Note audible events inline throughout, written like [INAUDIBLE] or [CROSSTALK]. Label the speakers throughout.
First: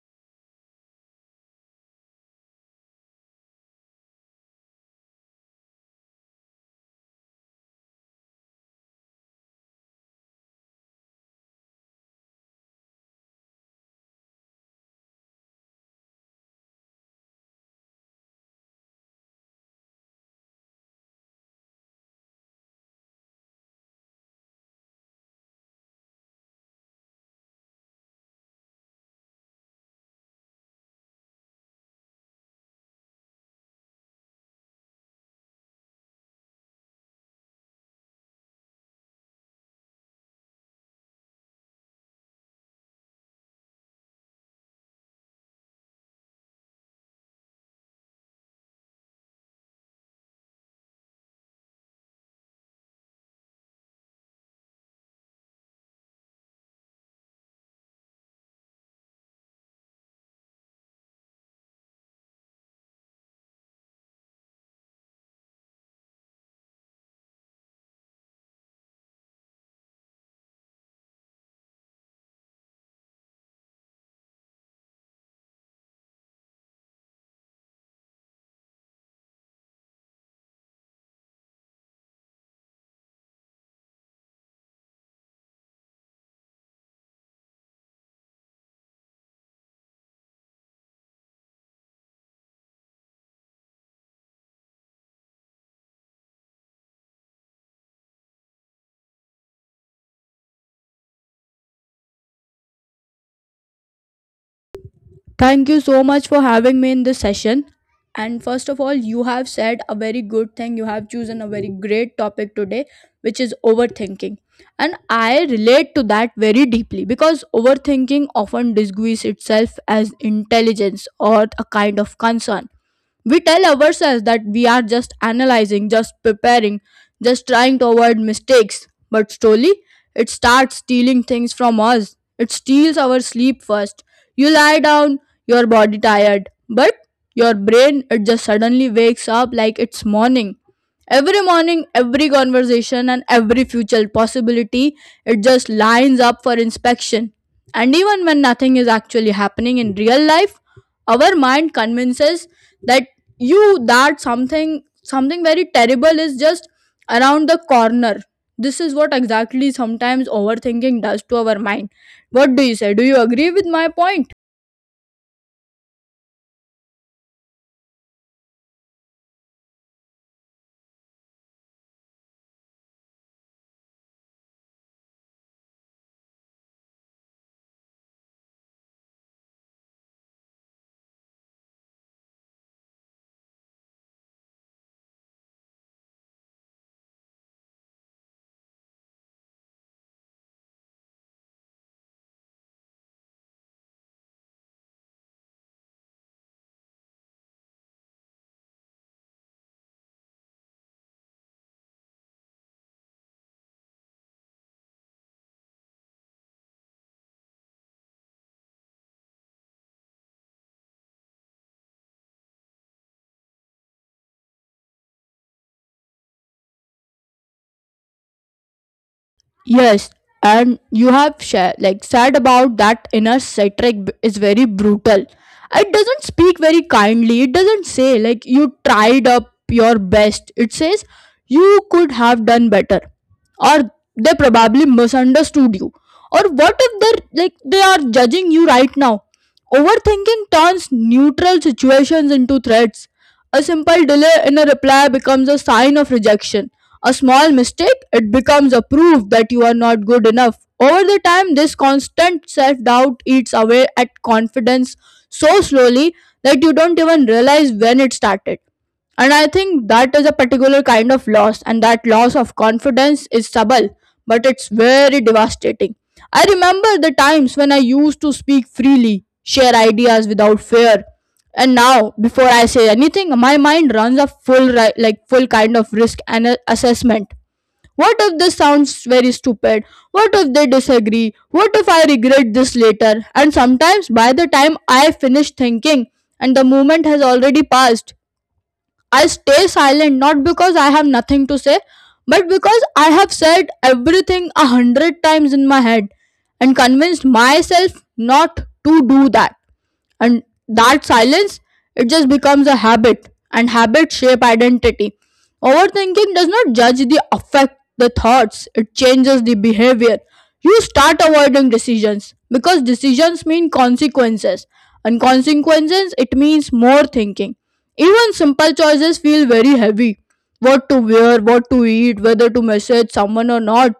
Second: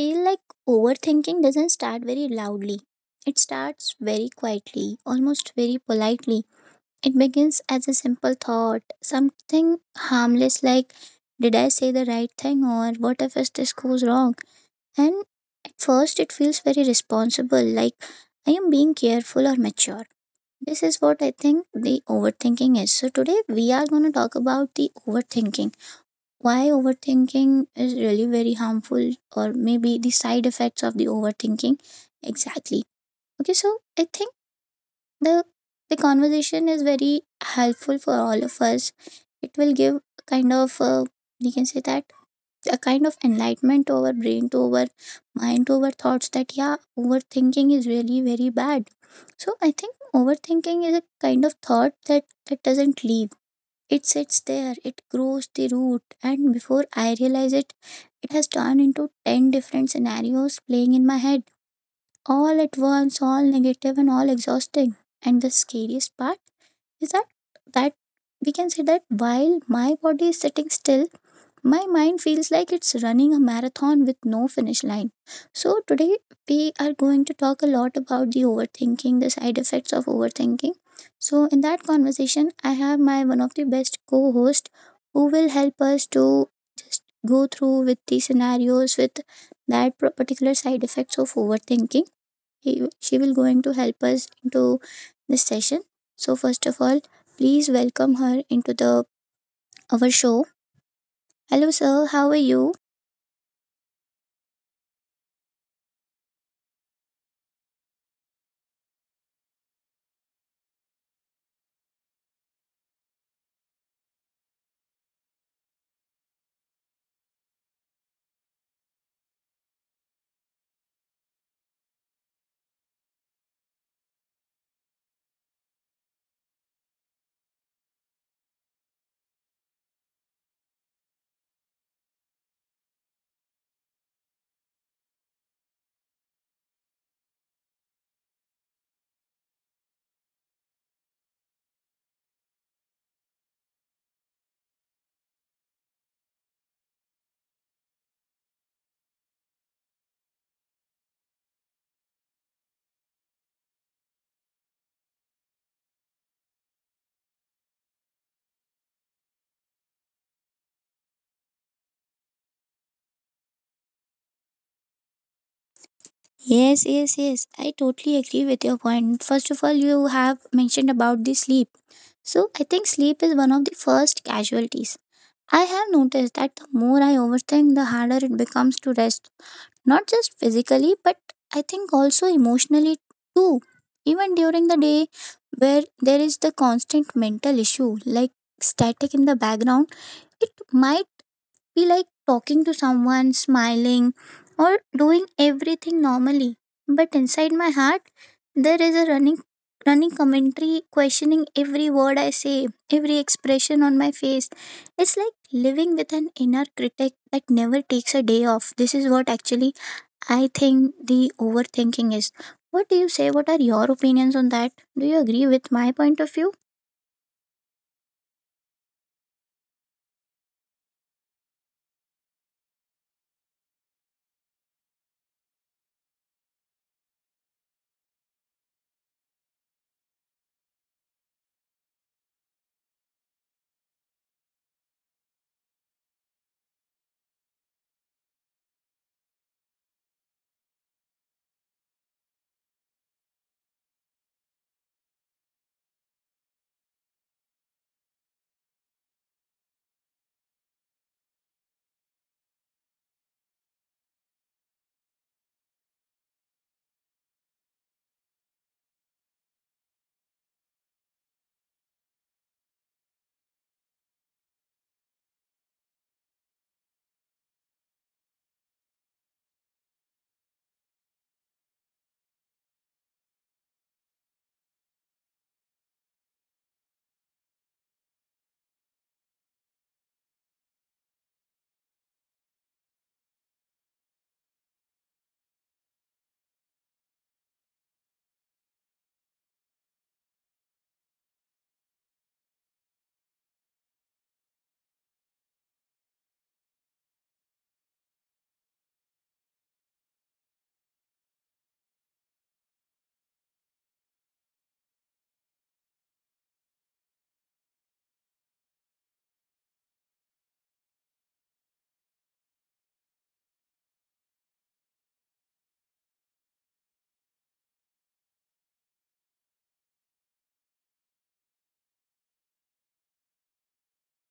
Speaker 1: feel like overthinking doesn't start very loudly. It starts very quietly, almost very politely. It begins as a simple thought, something harmless like, did I say the right thing or what if is this goes wrong? And at first, it feels very responsible, like I am being careful or mature. This is what I think the overthinking is. So, today we are going to talk about the overthinking, why overthinking is really very harmful, or maybe the side effects of the overthinking. Exactly. Okay, so I think the the conversation is very helpful for all of us. It will give a kind of we can say that a kind of enlightenment to our brain, to our mind, to our thoughts that yeah, overthinking is really very bad. So I think overthinking is a kind of thought that doesn't leave. It sits there, it grows the root, and before I realize it, it has turned into 10 different scenarios playing in my head, all at once, all negative and all exhausting. And the scariest part? Is that we can say that while my body is sitting still, my mind feels like it's running a marathon with no finish line. So, today we are going to talk a lot about the overthinking, the side effects of overthinking. So, in that conversation, I have my one of the best co host who will help us to go through with the scenarios with particular side effects of overthinking. He, she will going to help us into this session. So first of all, please welcome her into the our show. Hello, sir. How are you?
Speaker 2: Thank you so much for having me in this session. And first of all, you have said a very good thing. You have chosen a very great topic today, which is overthinking. And I relate to that very deeply because overthinking often disguises itself as intelligence or a kind of concern. We tell ourselves that we are just analyzing, just preparing, just trying to avoid mistakes. But slowly, it starts stealing things from us. It steals our sleep first. You lie down your body tired, but your brain it just suddenly wakes up like it's morning. Every morning, every conversation and every future possibility, it just lines up for inspection. And even when nothing is actually happening in real life, our mind convinces that you that something very terrible is just around the corner. This is what exactly sometimes overthinking does to our mind. What do you say? Do you agree with my point?
Speaker 1: Yes, yes, yes. I totally agree with your point. First of all, you have mentioned about the sleep. So I think sleep is one of the first casualties. I have noticed that the more I overthink, the harder it becomes to rest. Not just physically, but I think also emotionally too. Even during the day, where there is the constant mental issue like static in the background, it might be like talking to someone, smiling, or doing everything normally, but inside my heart, there is a running commentary questioning every word I say, every expression on my face. It's like living with an inner critic that never takes a day off. This is what actually I think the overthinking is. What do you say? What are your opinions on that? Do you agree with my point of view?
Speaker 2: Yes, and you have shared like said about that inner satiric is very brutal. It doesn't speak very kindly. It doesn't say like you tried up your best. It says you could have done better, or they probably misunderstood you. Or what if they're like they are judging you right now? Overthinking turns neutral situations into threats. A simple delay in a reply becomes a sign of rejection a small mistake, it becomes a proof that you are not good enough. Over the time, this constant self doubt eats away at confidence so slowly that you don't even realize when it started. And I think that is a particular kind of loss, and that loss of confidence is subtle, but it's very devastating. I remember the times when I used to speak freely, share ideas without fear. And now, before I say anything, my mind runs a full ri- like full kind of risk and assessment. What if this sounds very stupid? What if they disagree? What if I regret this later? And sometimes by the time I finish thinking and the moment has already passed, I stay silent not because I have nothing to say, but because I have said everything a hundred times in my head and convinced myself not to do that. And that silence, it just becomes a habit, and habit shape identity. Overthinking does not judge the affect the thoughts, it changes the behavior. You start avoiding decisions because decisions mean consequences, and consequences it means more thinking even simple choices feel very heavy. What to wear, what to eat, whether to message someone or not.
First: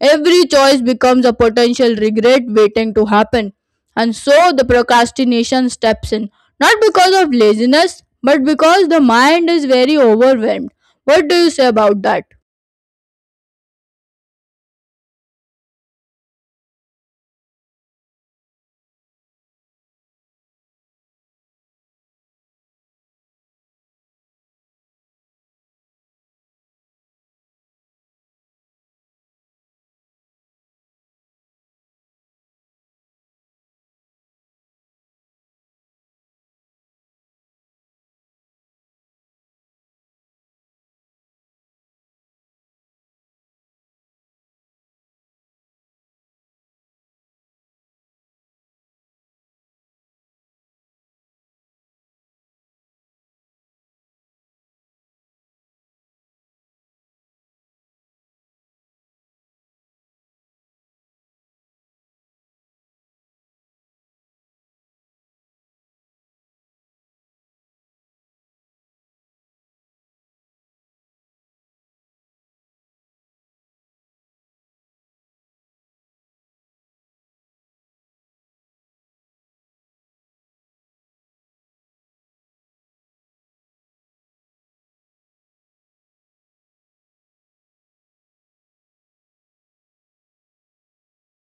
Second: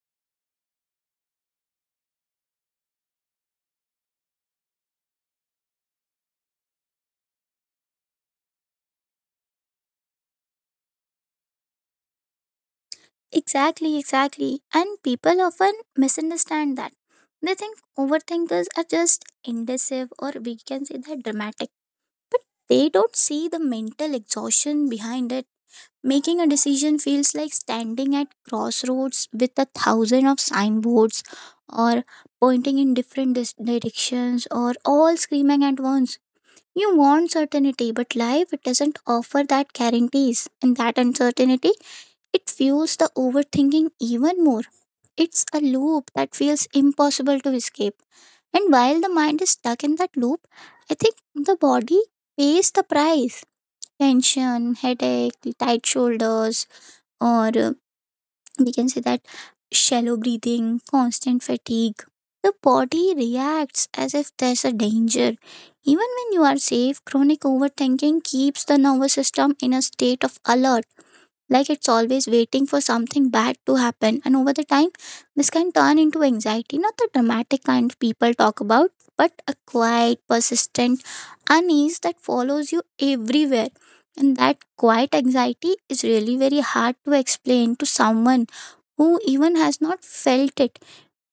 Speaker 2: Every choice becomes a potential regret waiting to happen. And so the procrastination steps in. Not because of laziness, but because the mind is very overwhelmed. What do you say about that?
Speaker 1: Exactly, exactly. And people often misunderstand that. They think overthinkers are just indecisive or we can say that dramatic. They don't see the mental exhaustion behind it. Making a decision feels like standing at crossroads with a thousand of signboards or pointing in different directions, or all screaming at once. You want certainty, but life it doesn't offer that guarantees, and that uncertainty, it fuels the overthinking even more. It's a loop that feels impossible to escape. And while the mind is stuck in that loop, I think the body pays the price. Tension, headache, tight shoulders, or we can say that shallow breathing, constant fatigue. The body reacts as if there's a danger. Even when you are safe, chronic overthinking keeps the nervous system in a state of alert, like it's always waiting for something bad to happen. And over the time, this can turn into anxiety, not the dramatic kind people talk about, but a quiet, persistent unease that follows you everywhere. And that quiet anxiety is really very hard to explain to someone who even has not felt it.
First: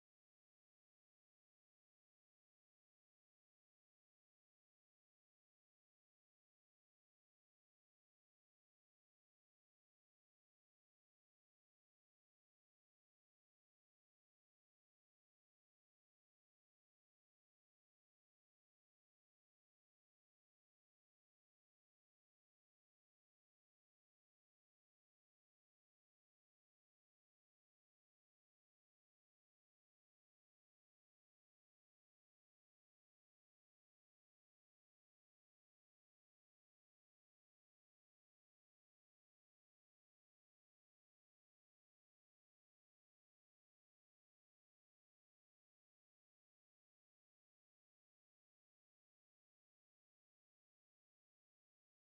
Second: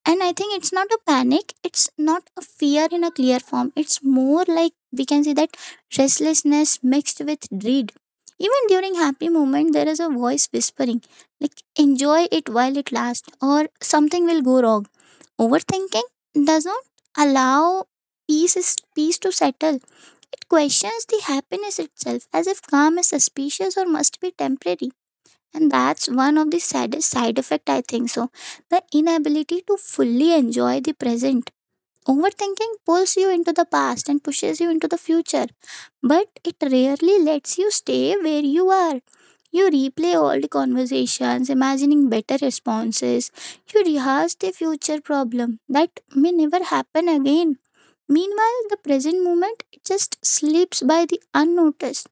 Speaker 1: And I think it's not a panic, it's not a fear in a clear form. It's more like, we can say that, restlessness mixed with dread. Even during happy moment, there is a voice whispering, like enjoy it while it lasts, or something will go wrong. Overthinking does not allow peace to settle. It questions the happiness itself, as if calm is suspicious or must be temporary. And that's one of the saddest side effect, I think so, the inability to fully enjoy the present. Overthinking pulls you into the past and pushes you into the future, but it rarely lets you stay where you are. You replay old conversations, imagining better responses. You rehearse the future problem that may never happen again. Meanwhile the present moment, it just slips by the unnoticed.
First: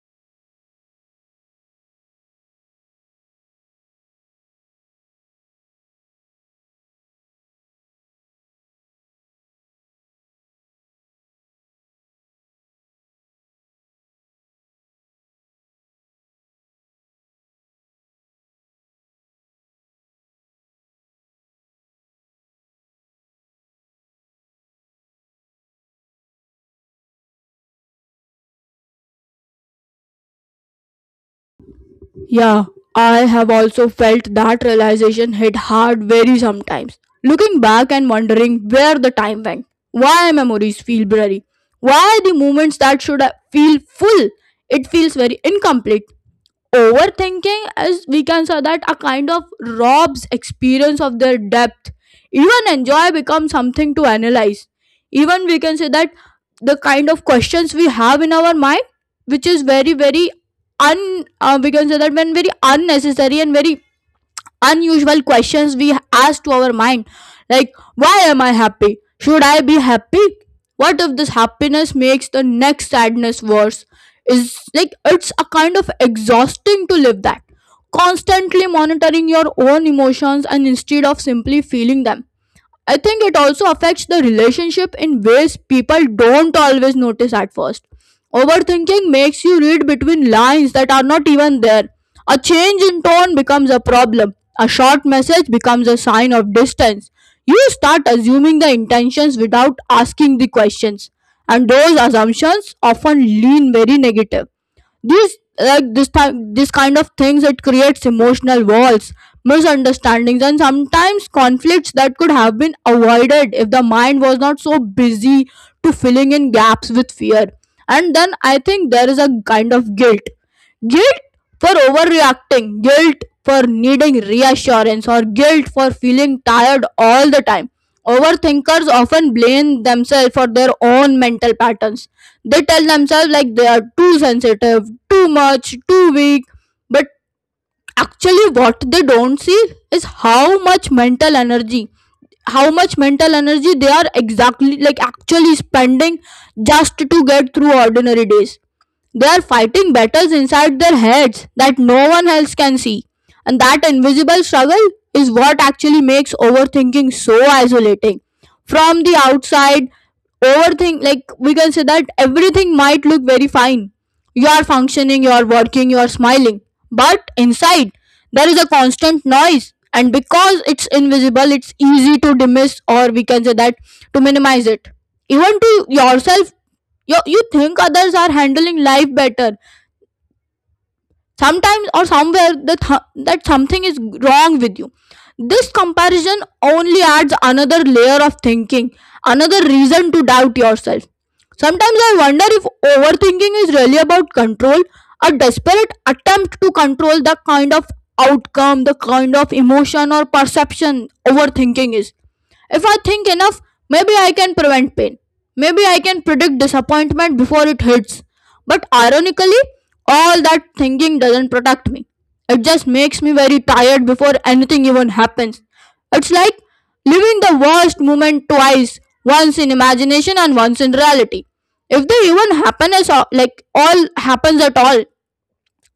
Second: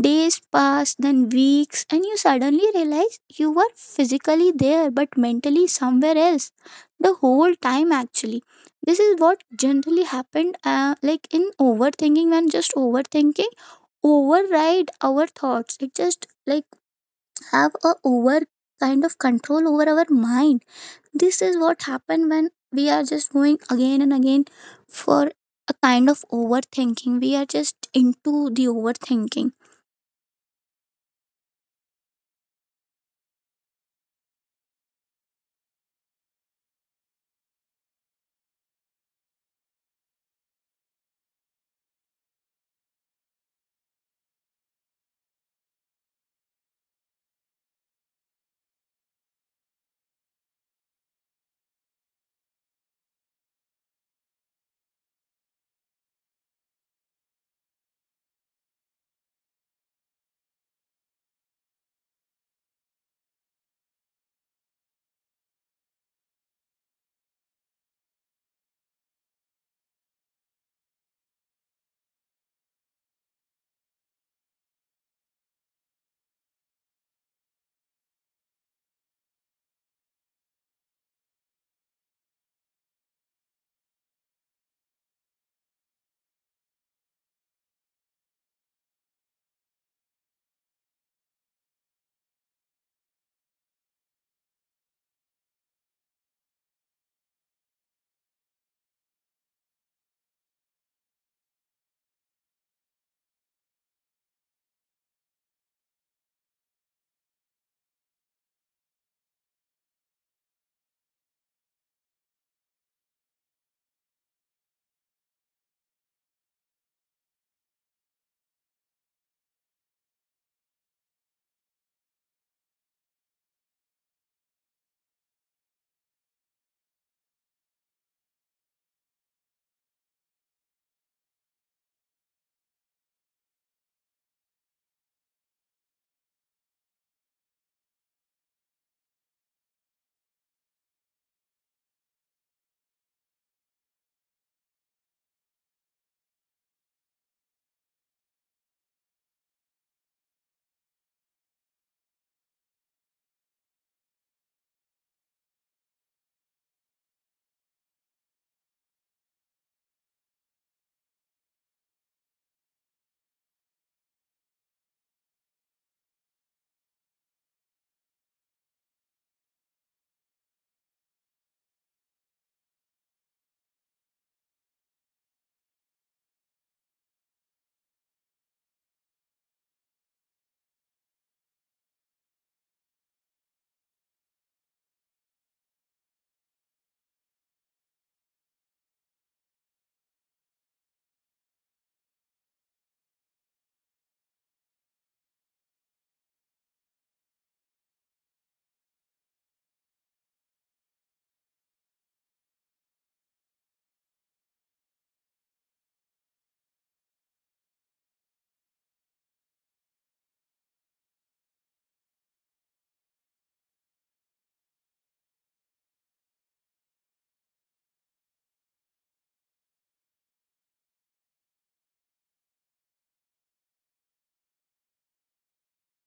Speaker 1: Days pass, then weeks, and you suddenly realize you were physically there but mentally somewhere else the whole time, actually. This is what generally happened, like in overthinking, when just overthinking override our thoughts. It just like have a over kind of control over our mind. This is what happened when we are just going again and again for a kind of overthinking. We are just into the overthinking.
Speaker 2: Yeah, I have also felt that realization hit hard very sometimes. Looking back and wondering where the time went, why memories feel blurry, why the moments that feel full, it feels very incomplete. Overthinking is, we can say that, a kind of robs experience of their depth. Even enjoy becomes something to analyze. Even we can say that the kind of questions we have in our mind, which is very, very we can say that, when very unnecessary and very unusual questions we ask to our mind like why am I happy, should I be happy, what if this happiness makes the next sadness worse, is like it's a kind of exhausting to live that constantly monitoring your own emotions and instead of simply feeling them. I think it also affects the relationship in ways people don't always notice at first. Overthinking makes you read between lines that are not even there. A change in tone becomes a problem. A short message becomes a sign of distance. You start assuming the intentions without asking the questions, and those assumptions often lean very negative. These like this time this kind of things it creates emotional walls, misunderstandings and sometimes conflicts that could have been avoided if the mind was not so busy to filling in gaps with fear. And then I think there is a kind of guilt for overreacting, guilt for needing reassurance, or guilt for feeling tired all the time. Overthinkers often blame themselves for their own mental patterns. They tell themselves like they are too sensitive, too much, too weak. But actually, what they don't see is how much mental energy they are exactly like actually spending just to get through ordinary days. They are fighting battles inside their heads that no one else can see. And that invisible struggle is what actually makes overthinking so isolating. From the outside, overthink like we can say that everything might look very fine. You are functioning, you are working, you are smiling. But inside, there is a constant noise. And because it's invisible, it's easy to dismiss or we can say that to minimize it. Even to yourself you think others are handling life better sometimes or somewhere the that something is wrong with you, this comparison only adds another layer of thinking, another reason to doubt yourself. Sometimes I wonder if overthinking is really about control, a desperate attempt to control the kind of outcome, the kind of emotion or perception. Overthinking is, if I think enough, maybe I can prevent pain, maybe I can predict disappointment before it hits. But ironically, all that thinking doesn't protect me. It just makes me very tired before anything even happens. It's like living the worst moment twice, once in imagination and once in reality. If they even happen as all, like all happens at all,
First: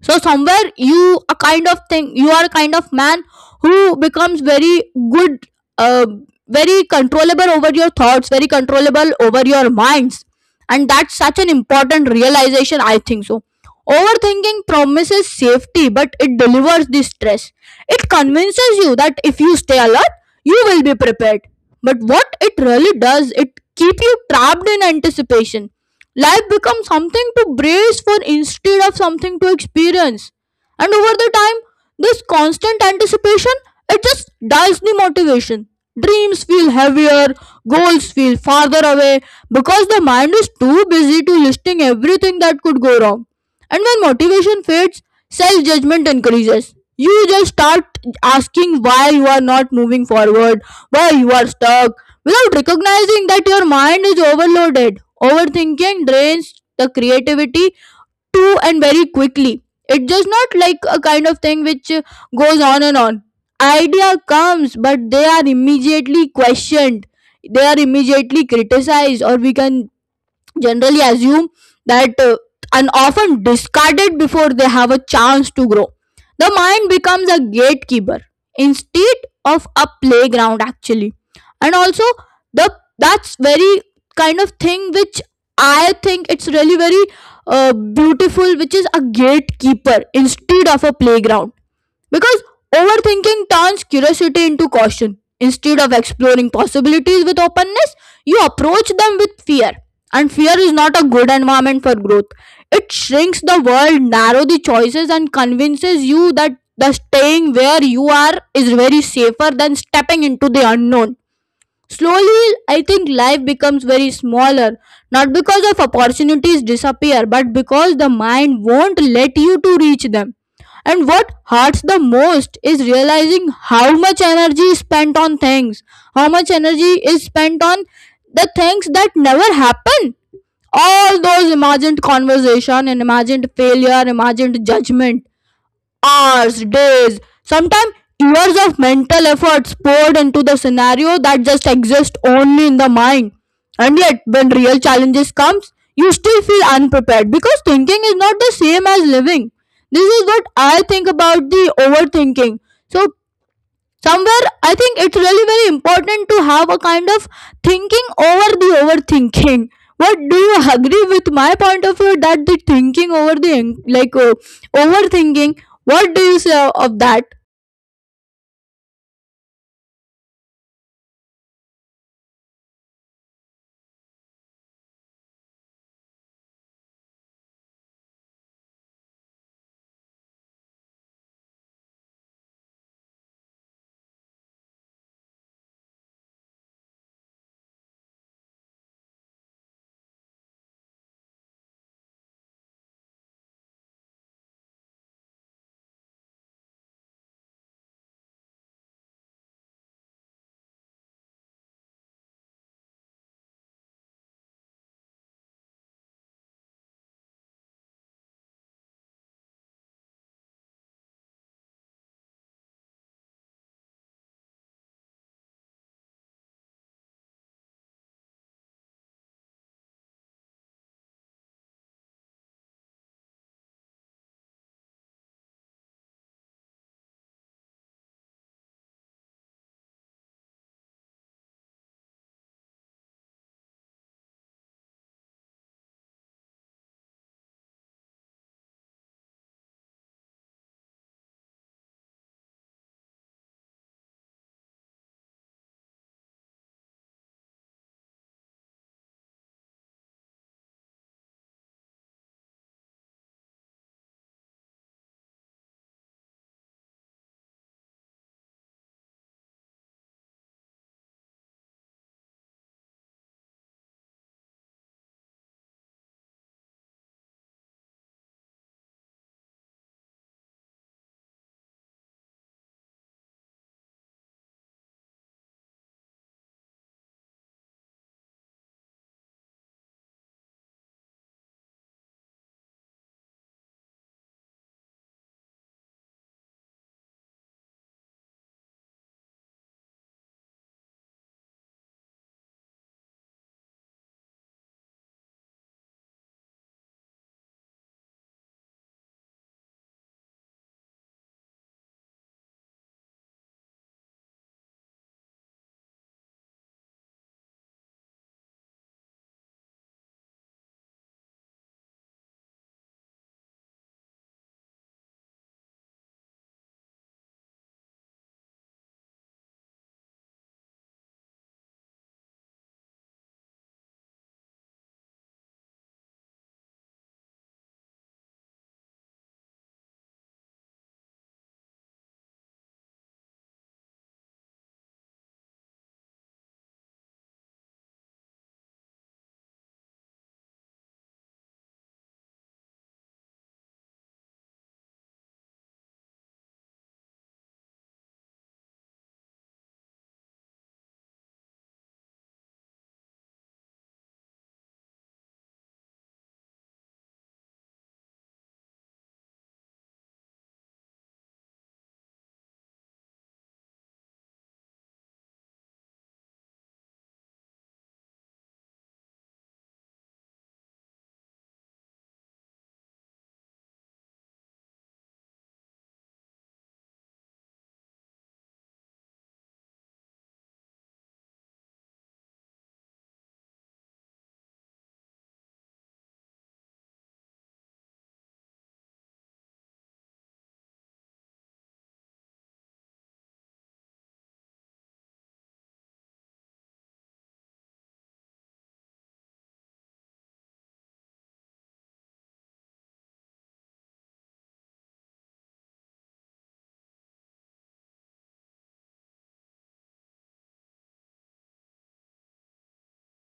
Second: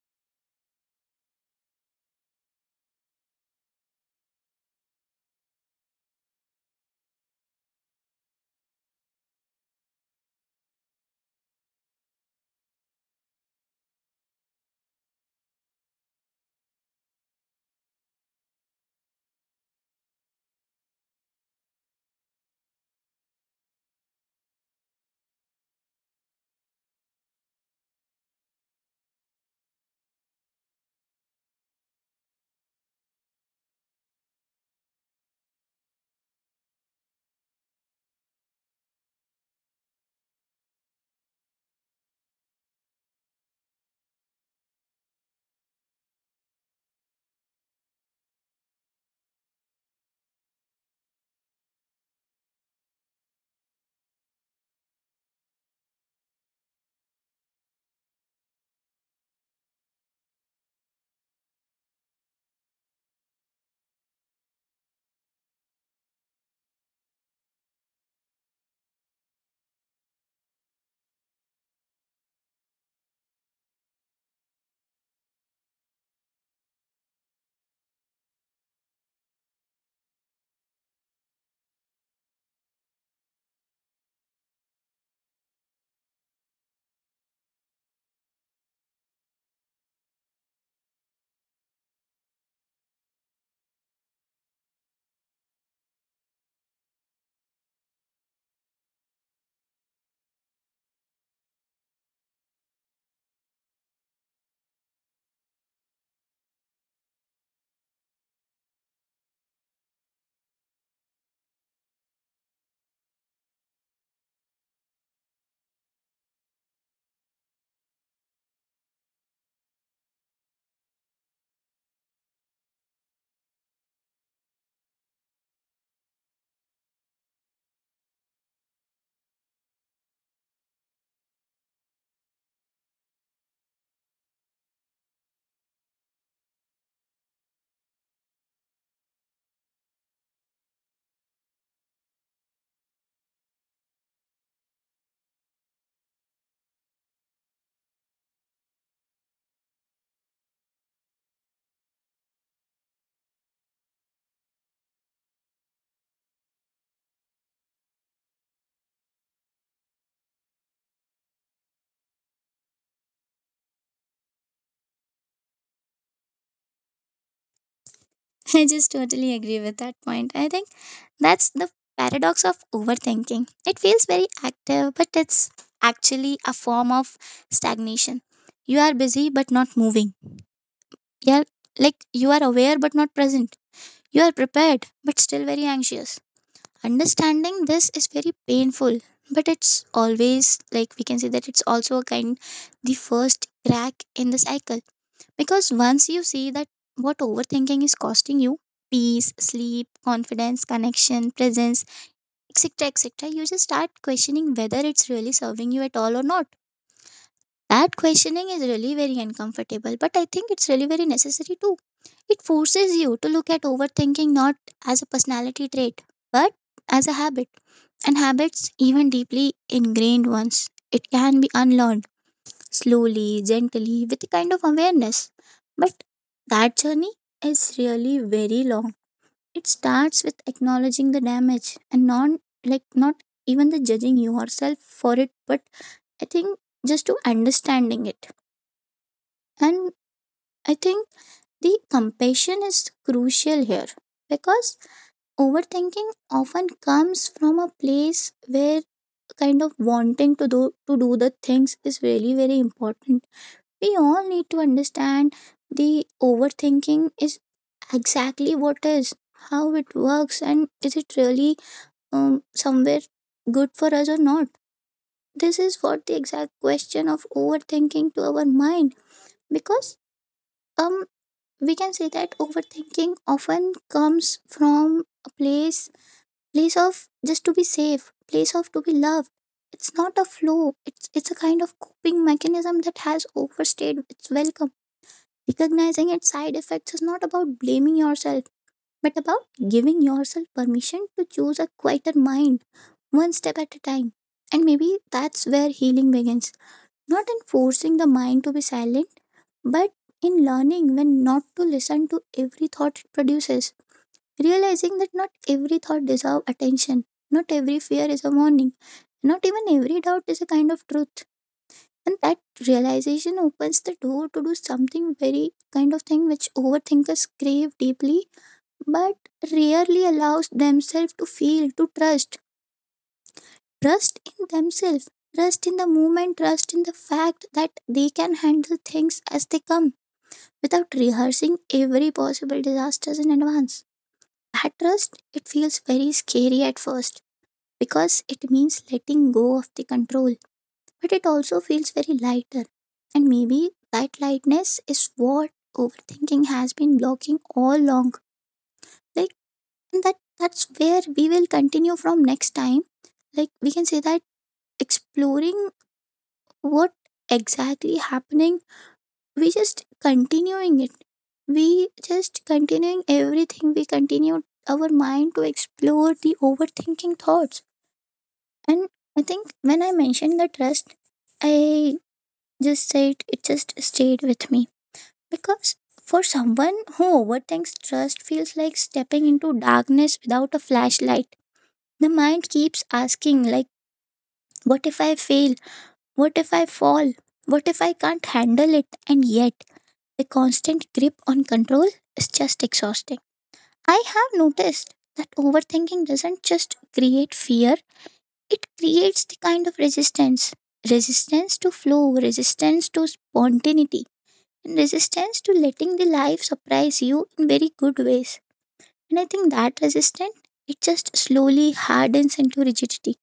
Speaker 2: so somewhere you a kind of thing, you are a kind of man who becomes very good uh, very controllable over your thoughts, very controllable over your minds. And that's such an important realization, I think so. Overthinking promises safety but it delivers the stress. It convinces you that if you stay alert you will be prepared, but what it really does it keep you trapped in anticipation. Life becomes something to brace for instead of something to experience. And over the time, this constant anticipation it just dies the motivation. Dreams feel heavier, goals feel farther away because the mind is too busy to listing everything that could go wrong. And when motivation fades, self judgment increases. You just start asking why you are not moving forward, why you are stuck, without recognizing that your mind is overloaded. Overthinking drains the creativity too and very quickly. It does not like a kind of thing which goes on and on. Idea comes, but they are immediately questioned. They are immediately criticized, or we can generally assume that and often discarded before they have a chance to grow. The mind becomes a gatekeeper instead of a playground, actually. And also, the that's very kind of thing which I think it's really very beautiful, which is a gatekeeper instead of a playground. Because overthinking turns curiosity into caution. Instead of exploring possibilities with openness, you approach them with fear. And fear is not a good environment for growth. It shrinks the world, narrow the choices, and convinces you that the staying where you are is very safer than stepping into the unknown. Slowly, I think life becomes very smaller, not because of opportunities disappear, but because the mind won't let you to reach them. And what hurts the most is realizing how much energy is spent on things, how much energy is spent on the things that never happen. All those imagined conversation and imagined failure, imagined judgment, hours, days, sometimes years of mental efforts poured into the scenario that just exists only in the mind. And yet, when real challenges comes, you still feel unprepared because thinking is not the same as living. This is what I think about the overthinking. So somewhere I think it's really very important to have a kind of thinking over the overthinking. What do you agree with my point of view that the thinking over the overthinking, what do you say of that?
Speaker 1: I just totally agree with that point. I think that's the paradox of overthinking. It feels very active, but it's actually a form of stagnation. You are busy but not moving. You are like you are aware but not present. You are prepared but still very anxious. Understanding this is very painful, but it's always, like we can say, that it's also a kind, the first crack in the cycle. Because once you see that what overthinking is costing you, peace, sleep, confidence, connection, presence, etc., etc., you just start questioning whether it's really serving you at all or not. That questioning is really very uncomfortable, but I think it's really very necessary too. It forces you to look at overthinking not as a personality trait, but as a habit. And habits, even deeply ingrained ones, it can be unlearned slowly, gently, with a kind of awareness. But that journey is really very long. It starts with acknowledging the damage and not like not even the judging yourself for it, but I think just to understanding it. And I think the compassion is crucial here because overthinking often comes from a place where kind of wanting to do the things is really very important. We all need to understand the overthinking is exactly what is, how it works, and is it really somewhere good for us or not. This is what the exact question of overthinking to our mind. Because um we can say that overthinking often comes from a place of just to be safe, place of to be loved. It's not a flow, it's a kind of coping mechanism that has overstayed its welcome. Recognizing its side effects is not about blaming yourself, but about giving yourself permission to choose a quieter mind, one step at a time. And maybe that's where healing begins, not in forcing the mind to be silent, but in learning when not to listen to every thought it produces, realizing that not every thought deserves attention, not every fear is a warning, not even every doubt is a kind of truth. And that realization opens the door to do something very kind of thing which overthinkers crave deeply, but rarely allows themselves to feel, to trust. Trust in themselves, trust in the moment, trust in the fact that they can handle things as they come without rehearsing every possible disasters in advance. That trust, it feels very scary at first because it means letting go of the control, but it also feels very lighter. And maybe that lightness is what overthinking has been blocking all along. Like, and that's where we will continue from next time. Like, we can say that exploring what exactly happening, we just continuing it. We just continuing everything. We continue our mind to explore the overthinking thoughts. And I think when I mentioned the trust, I just said it just stayed with me because for someone who overthinks, trust feels like stepping into darkness without a flashlight. The mind keeps asking like, what if I fail, what if I fall, what if I can't handle it? And yet the constant grip on control is just exhausting. I have noticed that overthinking doesn't just create fear, it creates the kind of resistance, resistance to flow, resistance to spontaneity, and resistance to letting the life surprise you in very good ways. And I think that resistance, it just slowly hardens into rigidity.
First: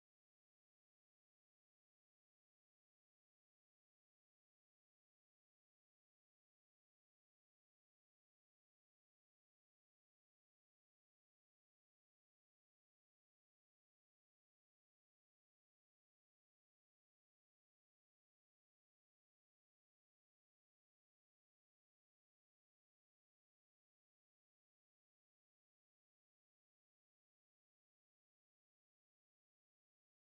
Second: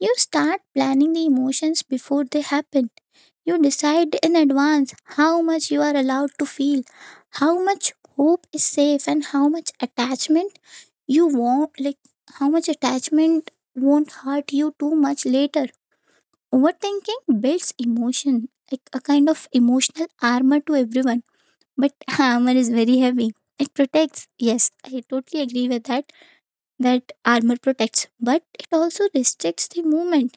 Speaker 1: You start planning the emotions before they happen. You decide in advance how much you are allowed to feel, how much hope is safe, and how much attachment you won't like, how much attachment won't hurt you too much later. Overthinking builds emotion, like a kind of emotional armor to everyone, but [LAUGHS] armor is very heavy. It protects. Yes, I totally agree with that. That armor protects, but it also restricts the movement.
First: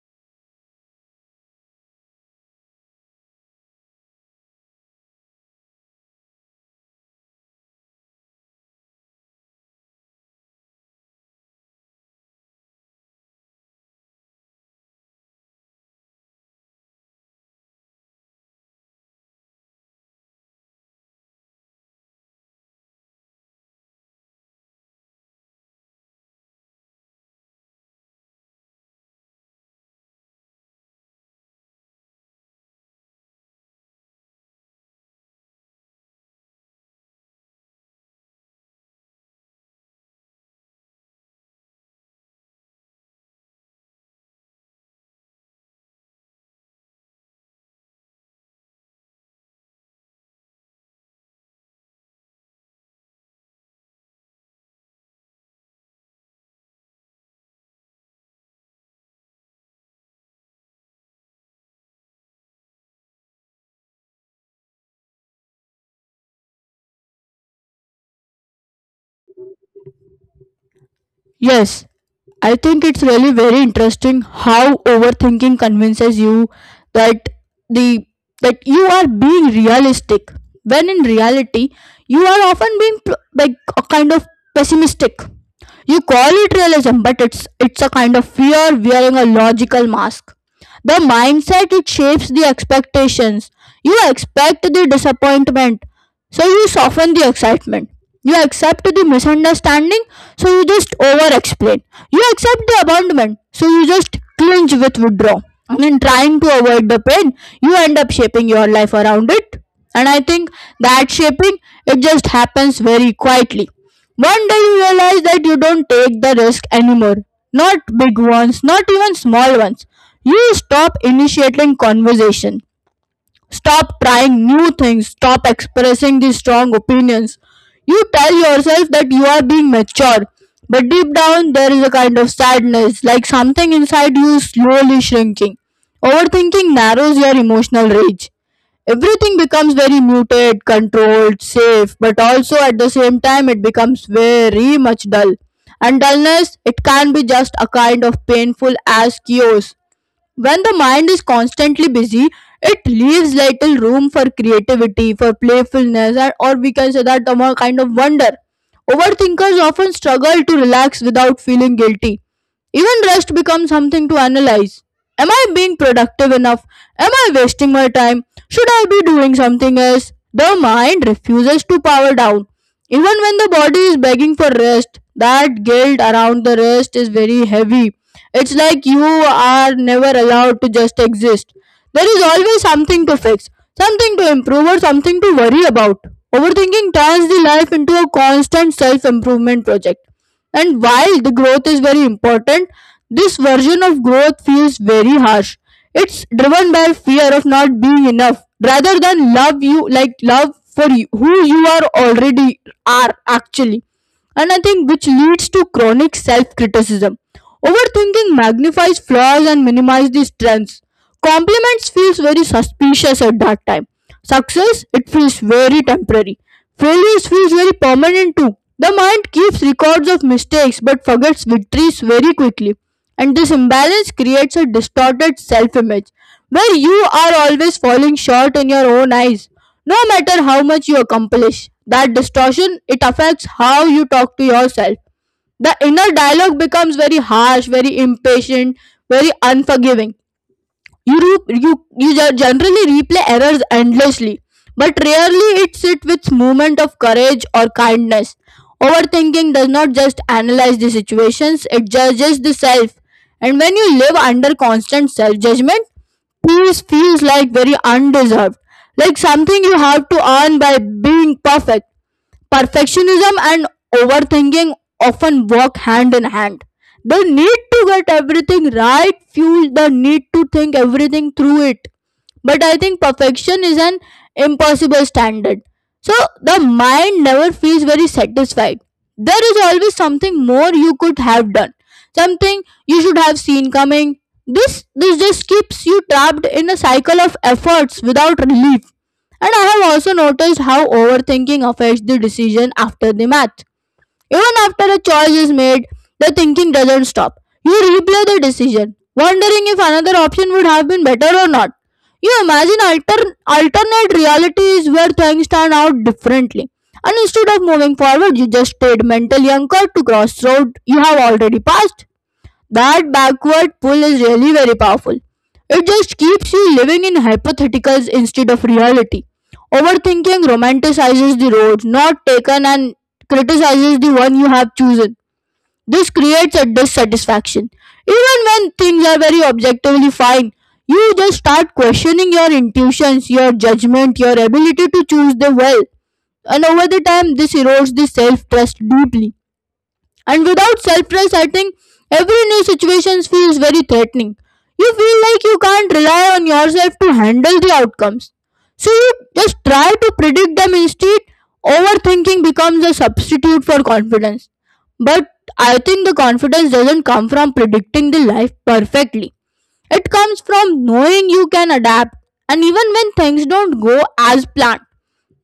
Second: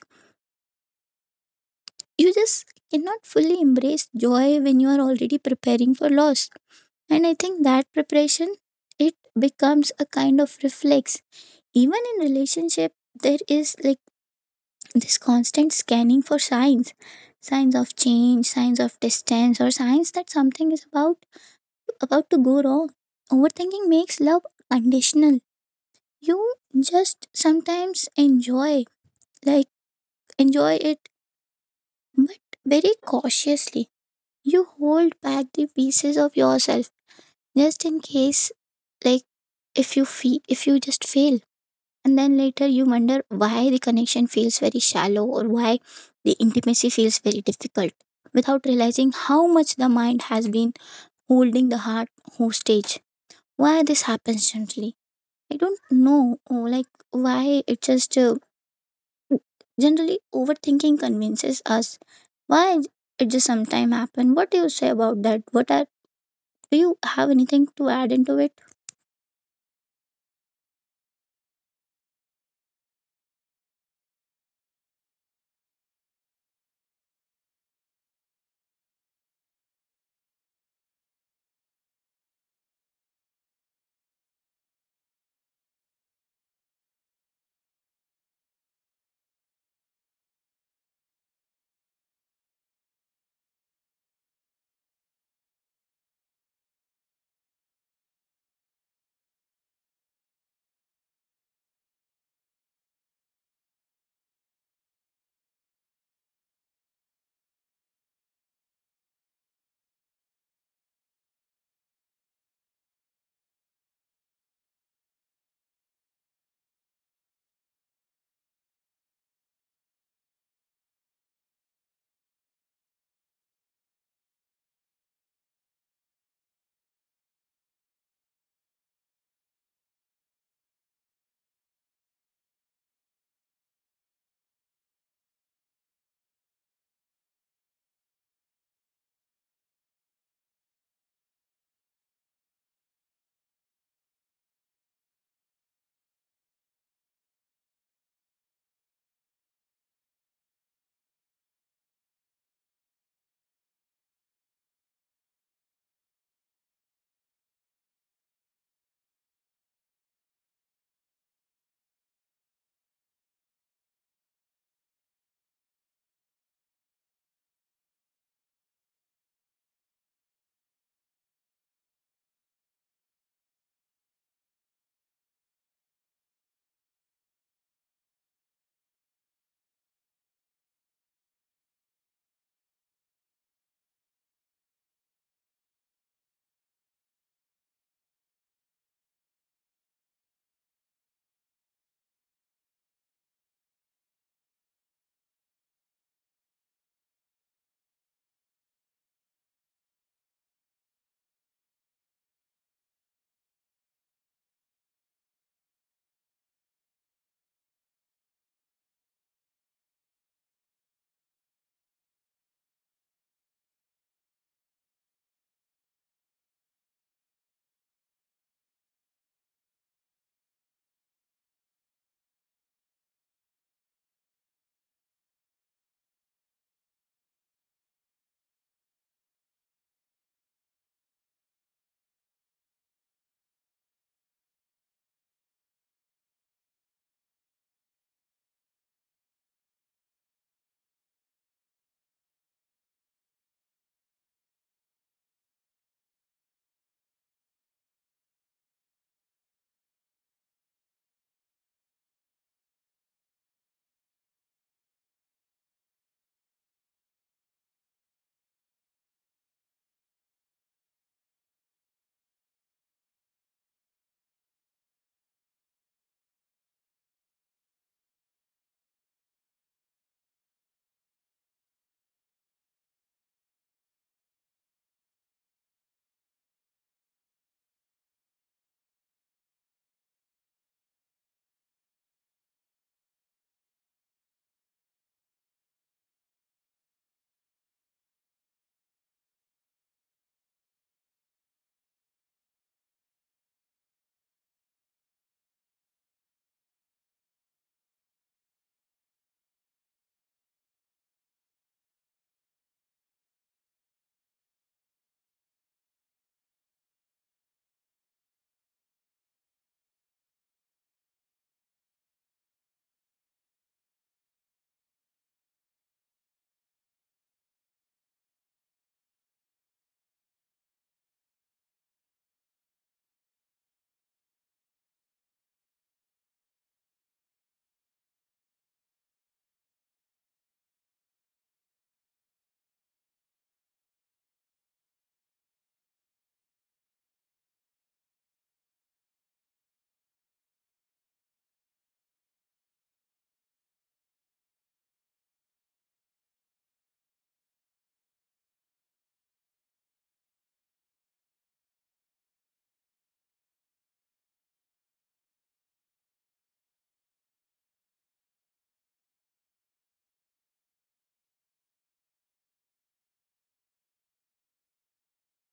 Speaker 1: You just cannot fully embrace joy when you are already preparing for loss. And I think that preparation, it becomes a kind of reflex. Even in relationship, there is like this constant scanning for signs, signs of change, signs of distance, or signs that something is about to go wrong. Overthinking makes love conditional. You just sometimes enjoy, like, enjoy it, but very cautiously. You hold back the pieces of yourself just in case, like, if you just fail. And then later you wonder why the connection feels very shallow, or why the intimacy feels very difficult, without realizing how much the mind has been holding the heart hostage. Why this happens gently, I don't know. Oh, like, why it just, generally, overthinking convinces us why it just sometimes happen. What do you say about that? What are Do you have anything to add into it?
Speaker 2: Yes, I think it's really very interesting how overthinking convinces you that the that you are being realistic when in reality you are often being a kind of pessimistic. You call it realism, but it's a kind of fear wearing a logical mask. The mindset it shapes the expectations. You expect the disappointment, so you soften the excitement. You accept the misunderstanding, so you just over explain. You accept the abandonment, so you just clinch with withdraw. And in trying to avoid the pain, you end up shaping your life around it. And I think that shaping it just happens very quietly. One day you realize that you don't take the risk anymore. Not big ones, not even small ones. You stop initiating conversation. Stop trying new things. Stop expressing these strong opinions. You tell yourself that you are being mature, but deep down there is a kind of sadness, like something inside you is slowly shrinking. Overthinking narrows your emotional range. Everything becomes very muted, controlled, safe, but also at the same time it becomes very much dull. And dullness, it can be just a kind of painful as chaos when the mind is constantly busy it leaves little room for creativity for playfulness and, or we can say that the more kind of wonder overthinkers often struggle to relax without feeling guilty even rest becomes something to analyze. Am I being productive enough? Am I wasting my time? Should I be doing something else? The mind refuses to power down. Even when the body is begging for rest, that guilt around the rest is very heavy. It's like you are never allowed to just exist. There is always something to fix, something to improve, or something to worry about. Overthinking turns the life into a constant self improvement project. And while the growth is very important, this version of growth feels very harsh. It's driven by fear of not being enough rather than love you like love for you, who you are already are actually. And I think which leads to chronic self criticism. Overthinking magnifies flaws and minimizes the strengths. Compliments feels very suspicious at that time. Success, it feels very temporary. Failures feels very permanent too. The mind keeps records of mistakes but forgets victories very quickly. And this imbalance creates a distorted self-image where you are always falling short in your own eyes. No matter how much you accomplish, that distortion it affects how you talk to yourself the inner dialogue becomes very harsh, very impatient, very unforgiving. You, generally replay errors endlessly, but rarely it sit with movement of courage or kindness. Overthinking does not just analyze the situations, it judges the self. And when you live under constant self judgment, peace feels like very undeserved, like something you have to earn by being perfect. Perfectionism and overthinking often walk hand in hand. The need to get everything right fuels the need to think everything through it. But I think perfection is an impossible standard. So the mind never feels very satisfied. There is always something more you could have done, something you should have seen coming. This just keeps you trapped in a cycle of efforts without relief. And I have also noticed how overthinking affects the decision after the math. Even after a choice is made, the thinking doesn't stop. You replay the decision, wondering if another option would have been better or not. You imagine alternate realities where things turn out differently. And instead of moving forward, you just stayed mentally anchored to crossroad you have already passed. That backward pull is really very powerful. It just keeps you living in hypotheticals instead of reality. Overthinking romanticizes the road not taken and criticizes the one you have chosen. This creates a dissatisfaction. Even when things are very objectively fine, you just start questioning your intuitions, your judgment, your ability to choose them well. And over the time, this erodes the self trust deeply. And without self trust, every new situation feels very threatening. You feel like you can't rely on yourself to handle the outcomes. So you just try to predict them instead. Overthinking becomes a substitute for confidence. But I think the confidence doesn't come from predicting the life perfectly. It comes from knowing you can adapt, and even when things don't go as planned.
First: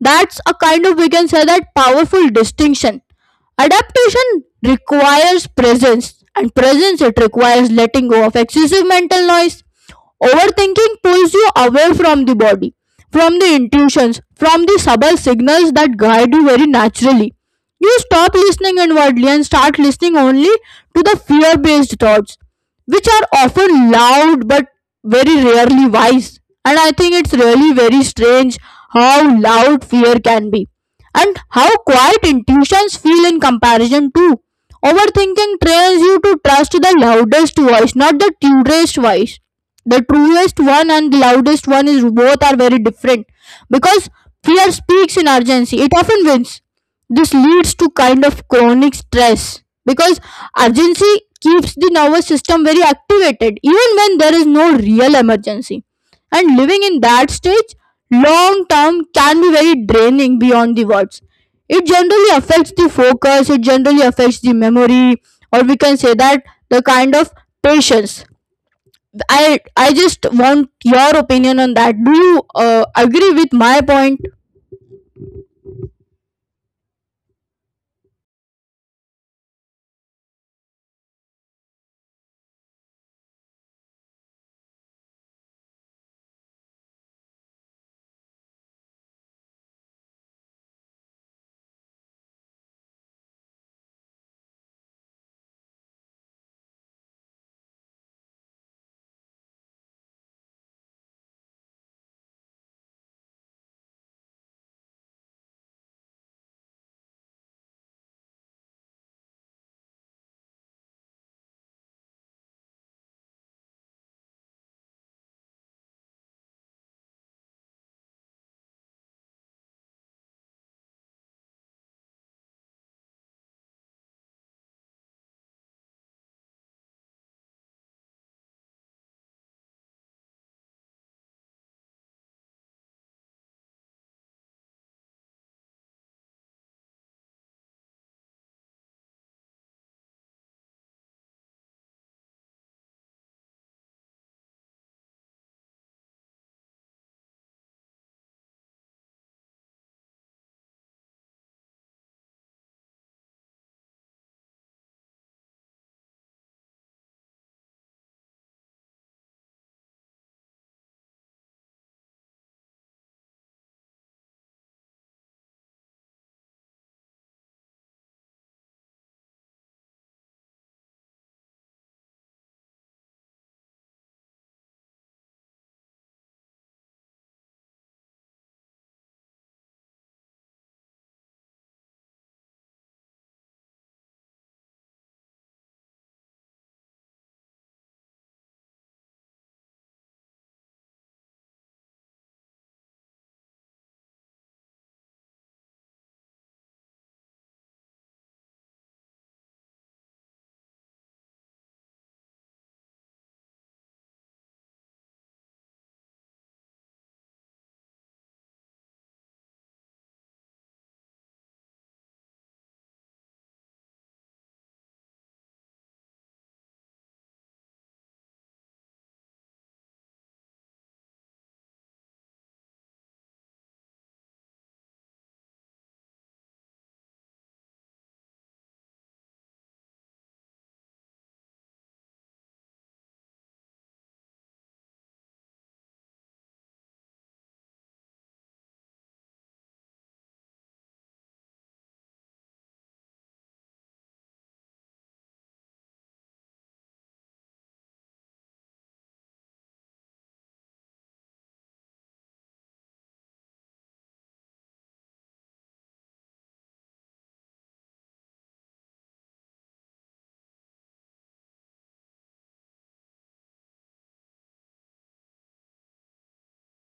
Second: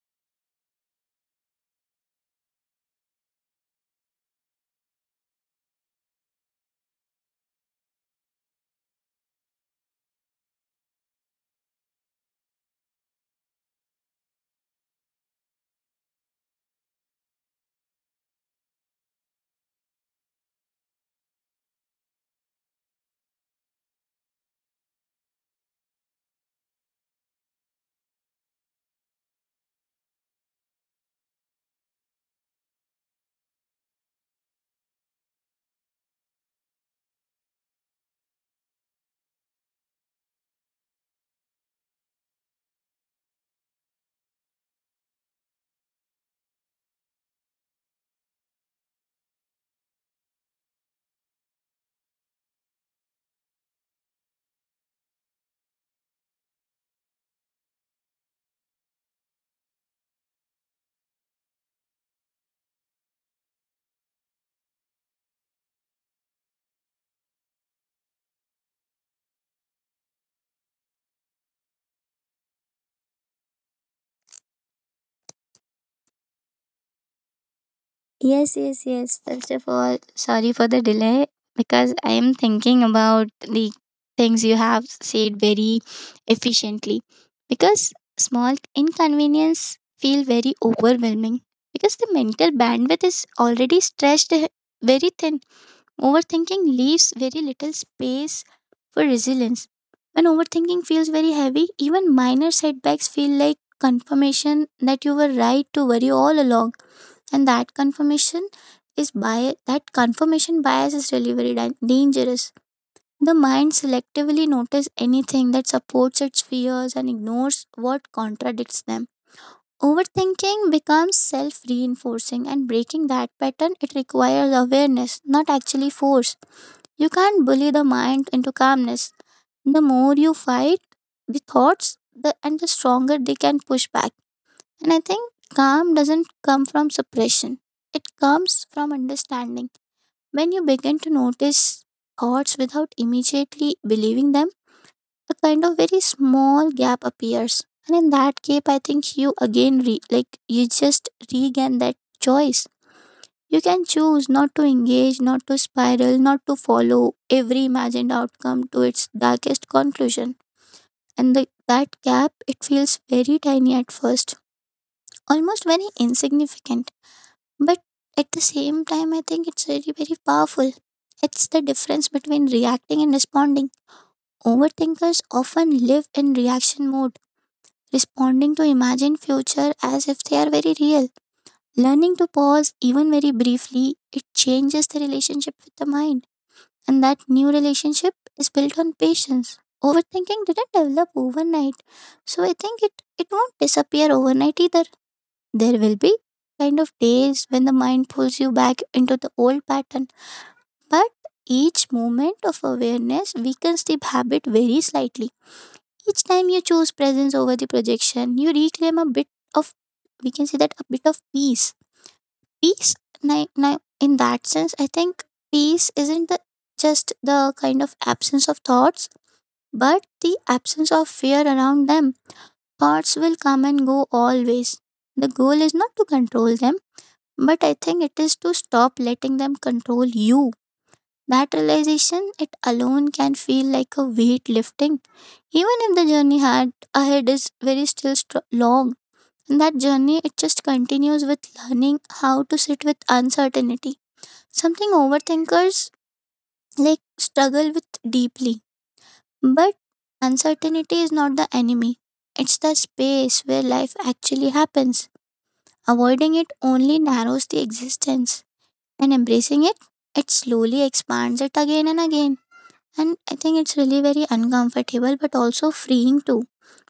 Speaker 2: That's a kind of, we can say that, powerful distinction. Adaptation requires presence, and presence it requires letting go of excessive mental noise. Overthinking pulls you away from the body, from the intuitions, from the subtle signals that guide you very naturally. You stop listening inwardly and start listening only to the fear based thoughts, which are often loud but very rarely wise. And I think it's really very strange how loud fear can be and how quiet intuitions feel in comparison too. Overthinking trains you to trust the loudest voice, not the truest voice. The truest one and the loudest one is both are very different because fear speaks in urgency. It often wins this leads to kind of chronic stress because urgency keeps the nervous system very activated even when there is no real emergency. And living in that stage long term can be very draining beyond the words. It generally affects the focus, it generally affects the memory, or we can say that the kind of patience. I just want your opinion on that. Do you agree with my point?
Speaker 1: Yes, yes, yes. First of all, sorry for the delay, because I am thinking about the things you have said very efficiently. Because small inconvenience feel very overwhelming, because the mental bandwidth is already stretched very thin. Overthinking leaves very little space for resilience. When overthinking feels very heavy, even minor setbacks feel like confirmation that you were right to worry all along. And that confirmation is bias, that confirmation bias is really very dangerous. The mind selectively notices anything that supports its fears and ignores what contradicts them. Overthinking becomes self reinforcing, and breaking that pattern, it requires awareness, not actually force. You can't bully the mind into calmness. The more you fight the thoughts, the and the stronger they can push back. And I think calm doesn't come from suppression. It comes from understanding. When you begin to notice thoughts without immediately believing them, a kind of very small gap appears. And in that gap, I think you again, you just regain that choice. You can choose not to engage, not to spiral, not to follow every imagined outcome to its darkest conclusion. And that gap, it feels very tiny at first, almost very insignificant. But at the same time, I think it's very, very powerful. It's the difference between reacting and responding. Overthinkers often live in reaction mode, responding to imagined future as if they are very real. Learning to pause, even very briefly, it changes the relationship with the mind. And that new relationship is built on patience. Overthinking didn't develop overnight. So I think it it won't disappear overnight either. There will be kind of days when the mind pulls you back into the old pattern. But each moment of awareness weakens the habit very slightly. Each time you choose presence over the projection, you reclaim a bit of, we can say that, a bit of peace now. In that sense, I think peace isn't just the kind of absence of thoughts, but the absence of fear around them. Thoughts will come and go always. The goal is not to control them, but I think it is to stop letting them control you. That realization, it alone can feel like a weight lifting, even if the journey had ahead is very still str long. And that journey, it just continues with learning how to sit with uncertainty. Something overthinkers like struggle with deeply. But uncertainty is not the enemy. It's the space where life actually happens. Avoiding it only narrows the existence, and embracing it, it slowly expands it again and again. And I think it's really very uncomfortable, but also freeing too,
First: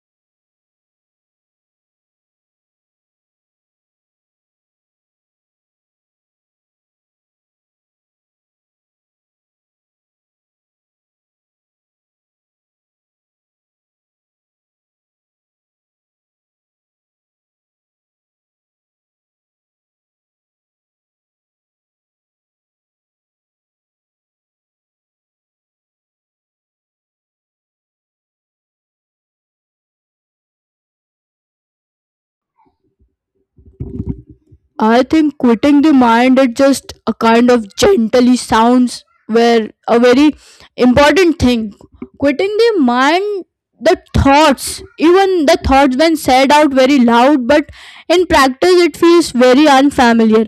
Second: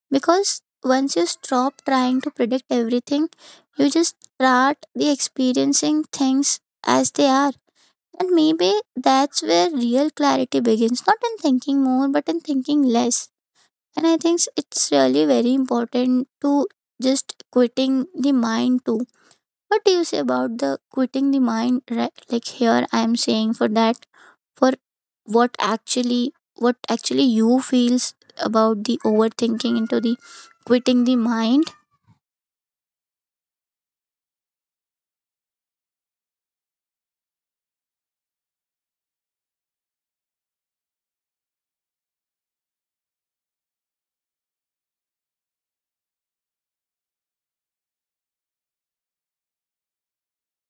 Speaker 1: because once you stop trying to predict everything, you just start the experiencing things as they are. And maybe that's where real clarity begins, not in thinking more, but in thinking less. And I think it's really very important to just quitting the mind too. What do you say about the quitting the mind? Right, like here, I am saying for that, for what actually you feels about the overthinking into the quitting the mind.
Speaker 2: I think quitting the mind it just a kind of gently sounds where a very important thing. Quitting the mind the thoughts even the thoughts when said out very loud but in practice, it feels very unfamiliar.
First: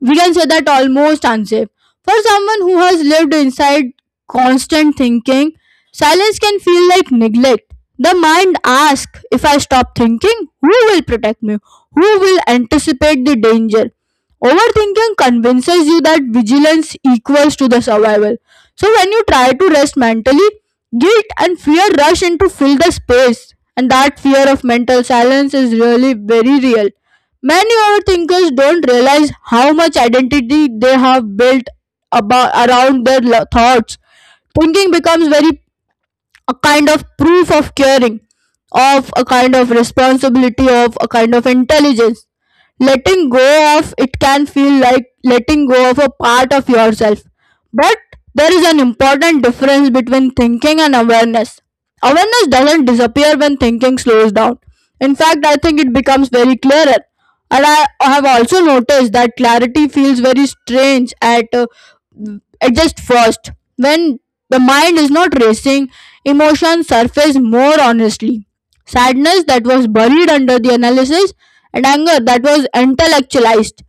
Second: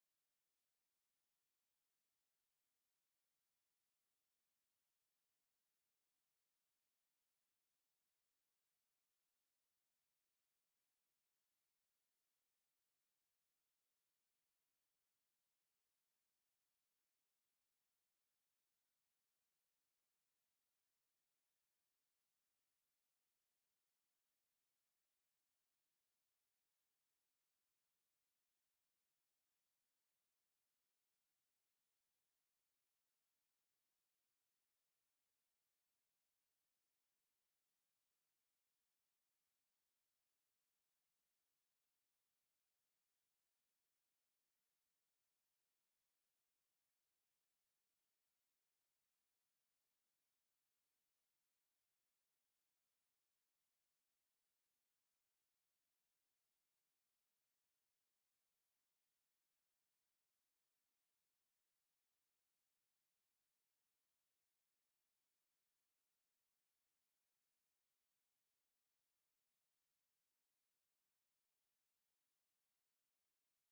Speaker 2: We can say that almost unsafe. For someone who has lived inside constant thinking, silence can feel like neglect. The mind asks if I stop thinking, who will protect me? Who will anticipate the danger? Overthinking convinces you that vigilance equals to the survival. So when you try to rest mentally, guilt and fear rush in to fill the space. And that fear of mental silence is really very real. Many overthinkers don't realize how much identity they have built about around their thoughts. Thinking becomes very a kind of proof of caring, of a kind of responsibility, of a kind of intelligence. Letting go of it can feel like letting go of a part of yourself. But there is an important difference between thinking and awareness. Awareness doesn't disappear when thinking slows down. In fact, I think it becomes very clearer. And I have also noticed that clarity feels very strange at adjust first. When the mind is not racing, emotions surface more honestly. Sadness that was buried under the analysis, and anger that was intellectualized,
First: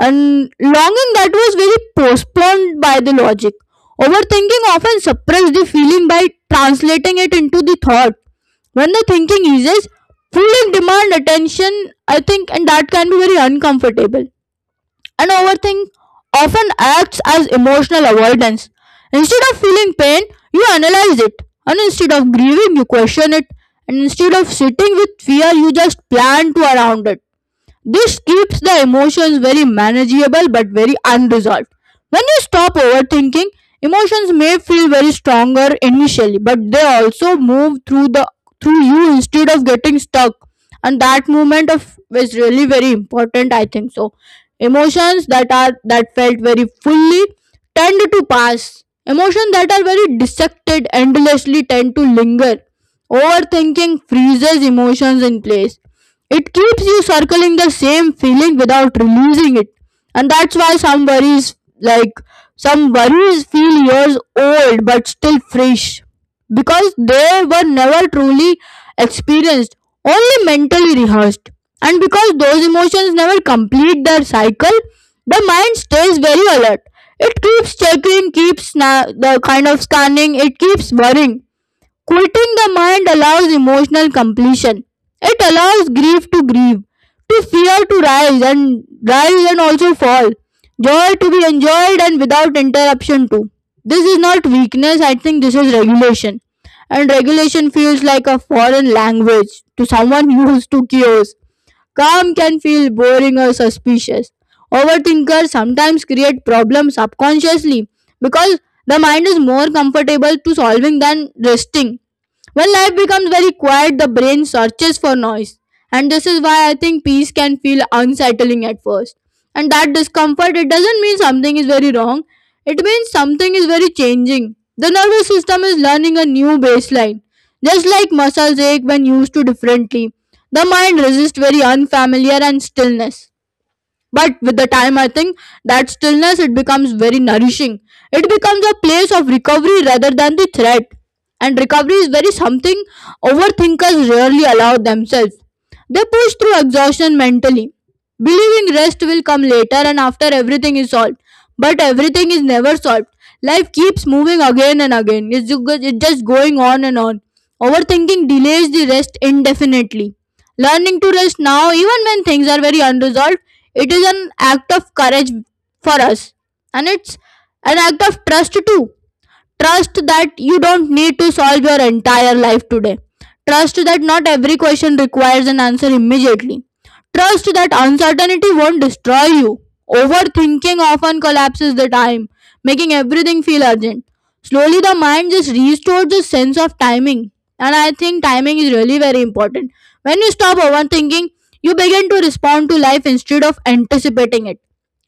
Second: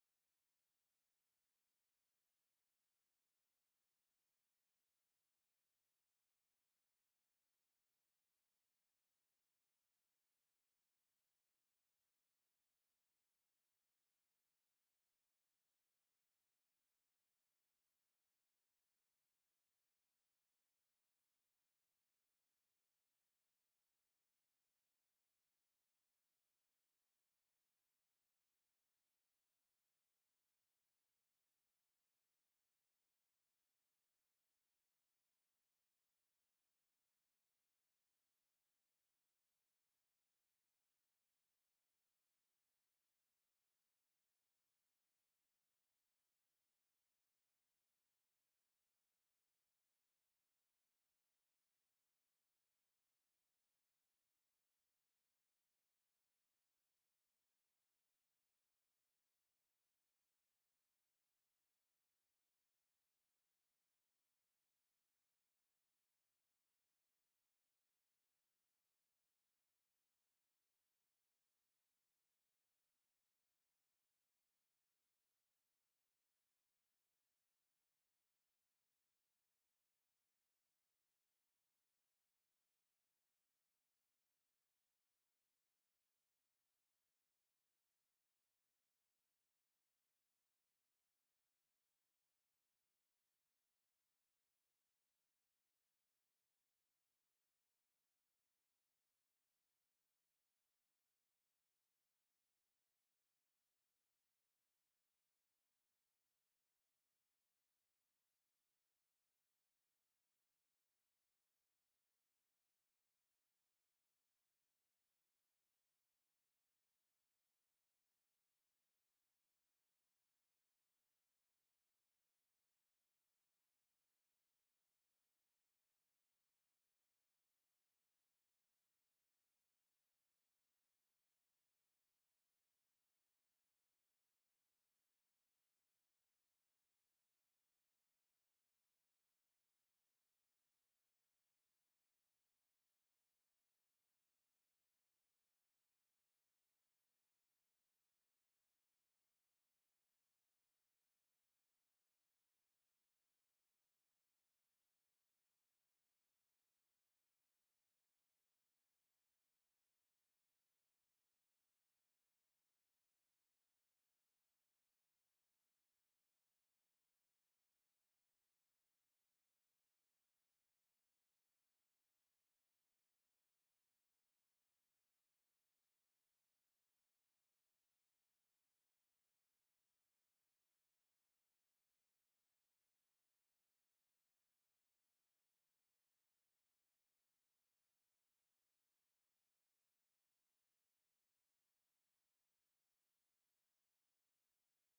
Speaker 2: and longing that was very postponed by the logic. Overthinking often suppresses the feeling by translating it into the thought. When the thinking eases, feeling demand attention, I think, and that can be very uncomfortable. And overthink often acts as emotional avoidance. Instead of feeling pain, you analyze it. And instead of grieving, you question it. And instead of sitting with fear, you just plan to around it. This keeps the emotions very manageable but very unresolved. When you stop overthinking, emotions may feel very stronger initially, but they also move through the through you instead of getting stuck. And that movement of is really very important, I think so. Emotions that are that felt very fully tend to pass. Emotions that are very dissected endlessly tend to linger. Overthinking freezes emotions in place it keeps you circling the same feeling without releasing it. And that's why some worries, feel years old but still fresh because they were never truly experienced, only mentally rehearsed. And because those emotions never complete their cycle, the mind stays very alert. It keeps checking, the kind of scanning, it keeps worrying. Quieting the mind allows emotional completion. It allows grief to grieve, to fear to rise and rise and also fall, joy to be enjoyed and without interruption too. This is not weakness, I think this is regulation. And regulation feels like a foreign language to someone used to chaos. Calm can feel boring or suspicious. Overthinkers sometimes create problems subconsciously because the mind is more comfortable to solving than resting. When life becomes very quiet, the brain searches for noise. And this is why I think peace can feel unsettling at first. And that discomfort, it doesn't mean something is very wrong, it means something is very changing. The nervous system is learning a new baseline, just like muscles ache when used to differently. The mind resists very unfamiliar and stillness. But with the time, I think that stillness it becomes very nourishing. It becomes a place of recovery rather than the threat. And recovery is very something overthinkers rarely allow themselves. They push through exhaustion mentally, believing rest will come later and after everything is solved. But everything is never solved. Life keeps moving again and again. It's just going on and on. Overthinking delays the rest indefinitely. Learning to rest now, even when things are very unresolved it is an act of courage for us, and it's an act of trust too trust that you don't need to solve your entire life today trust that not every question requires an answer immediately trust that uncertainty won't destroy you overthinking often collapses the time making everything feel urgent slowly the mind just restores the sense of timing and I think timing is really very important when you stop overthinking you begin to respond to life instead of anticipating it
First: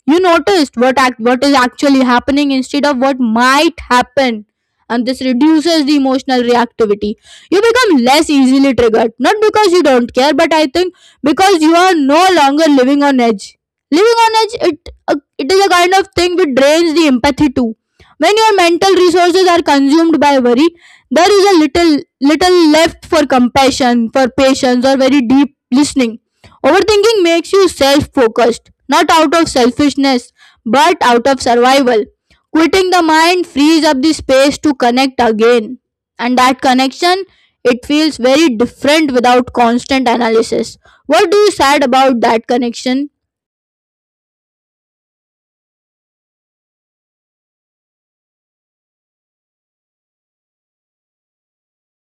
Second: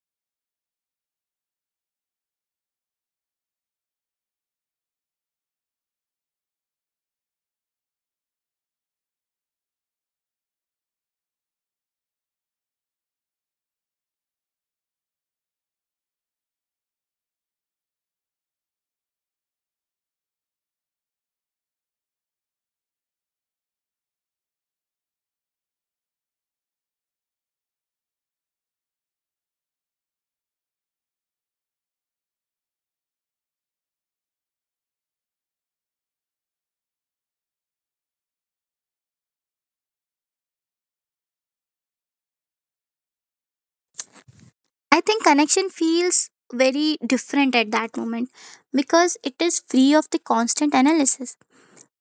Speaker 2: you noticed what is actually happening instead of what might happen and this reduces the emotional reactivity you become less easily triggered not because you don't care but I think because you are no longer living on edge. Living on edge, it it is a kind of thing which drains the empathy too when your mental resources are consumed by worry there is a little left for compassion for patience or very deep listening. Overthinking makes you self focused not out of selfishness, but out of survival. Quitting the mind frees up the space to connect again, and that connection it feels very different without constant analysis. What do you said about that connection?
Speaker 1: I think connection feels very different at that moment, because it is free of the constant analysis.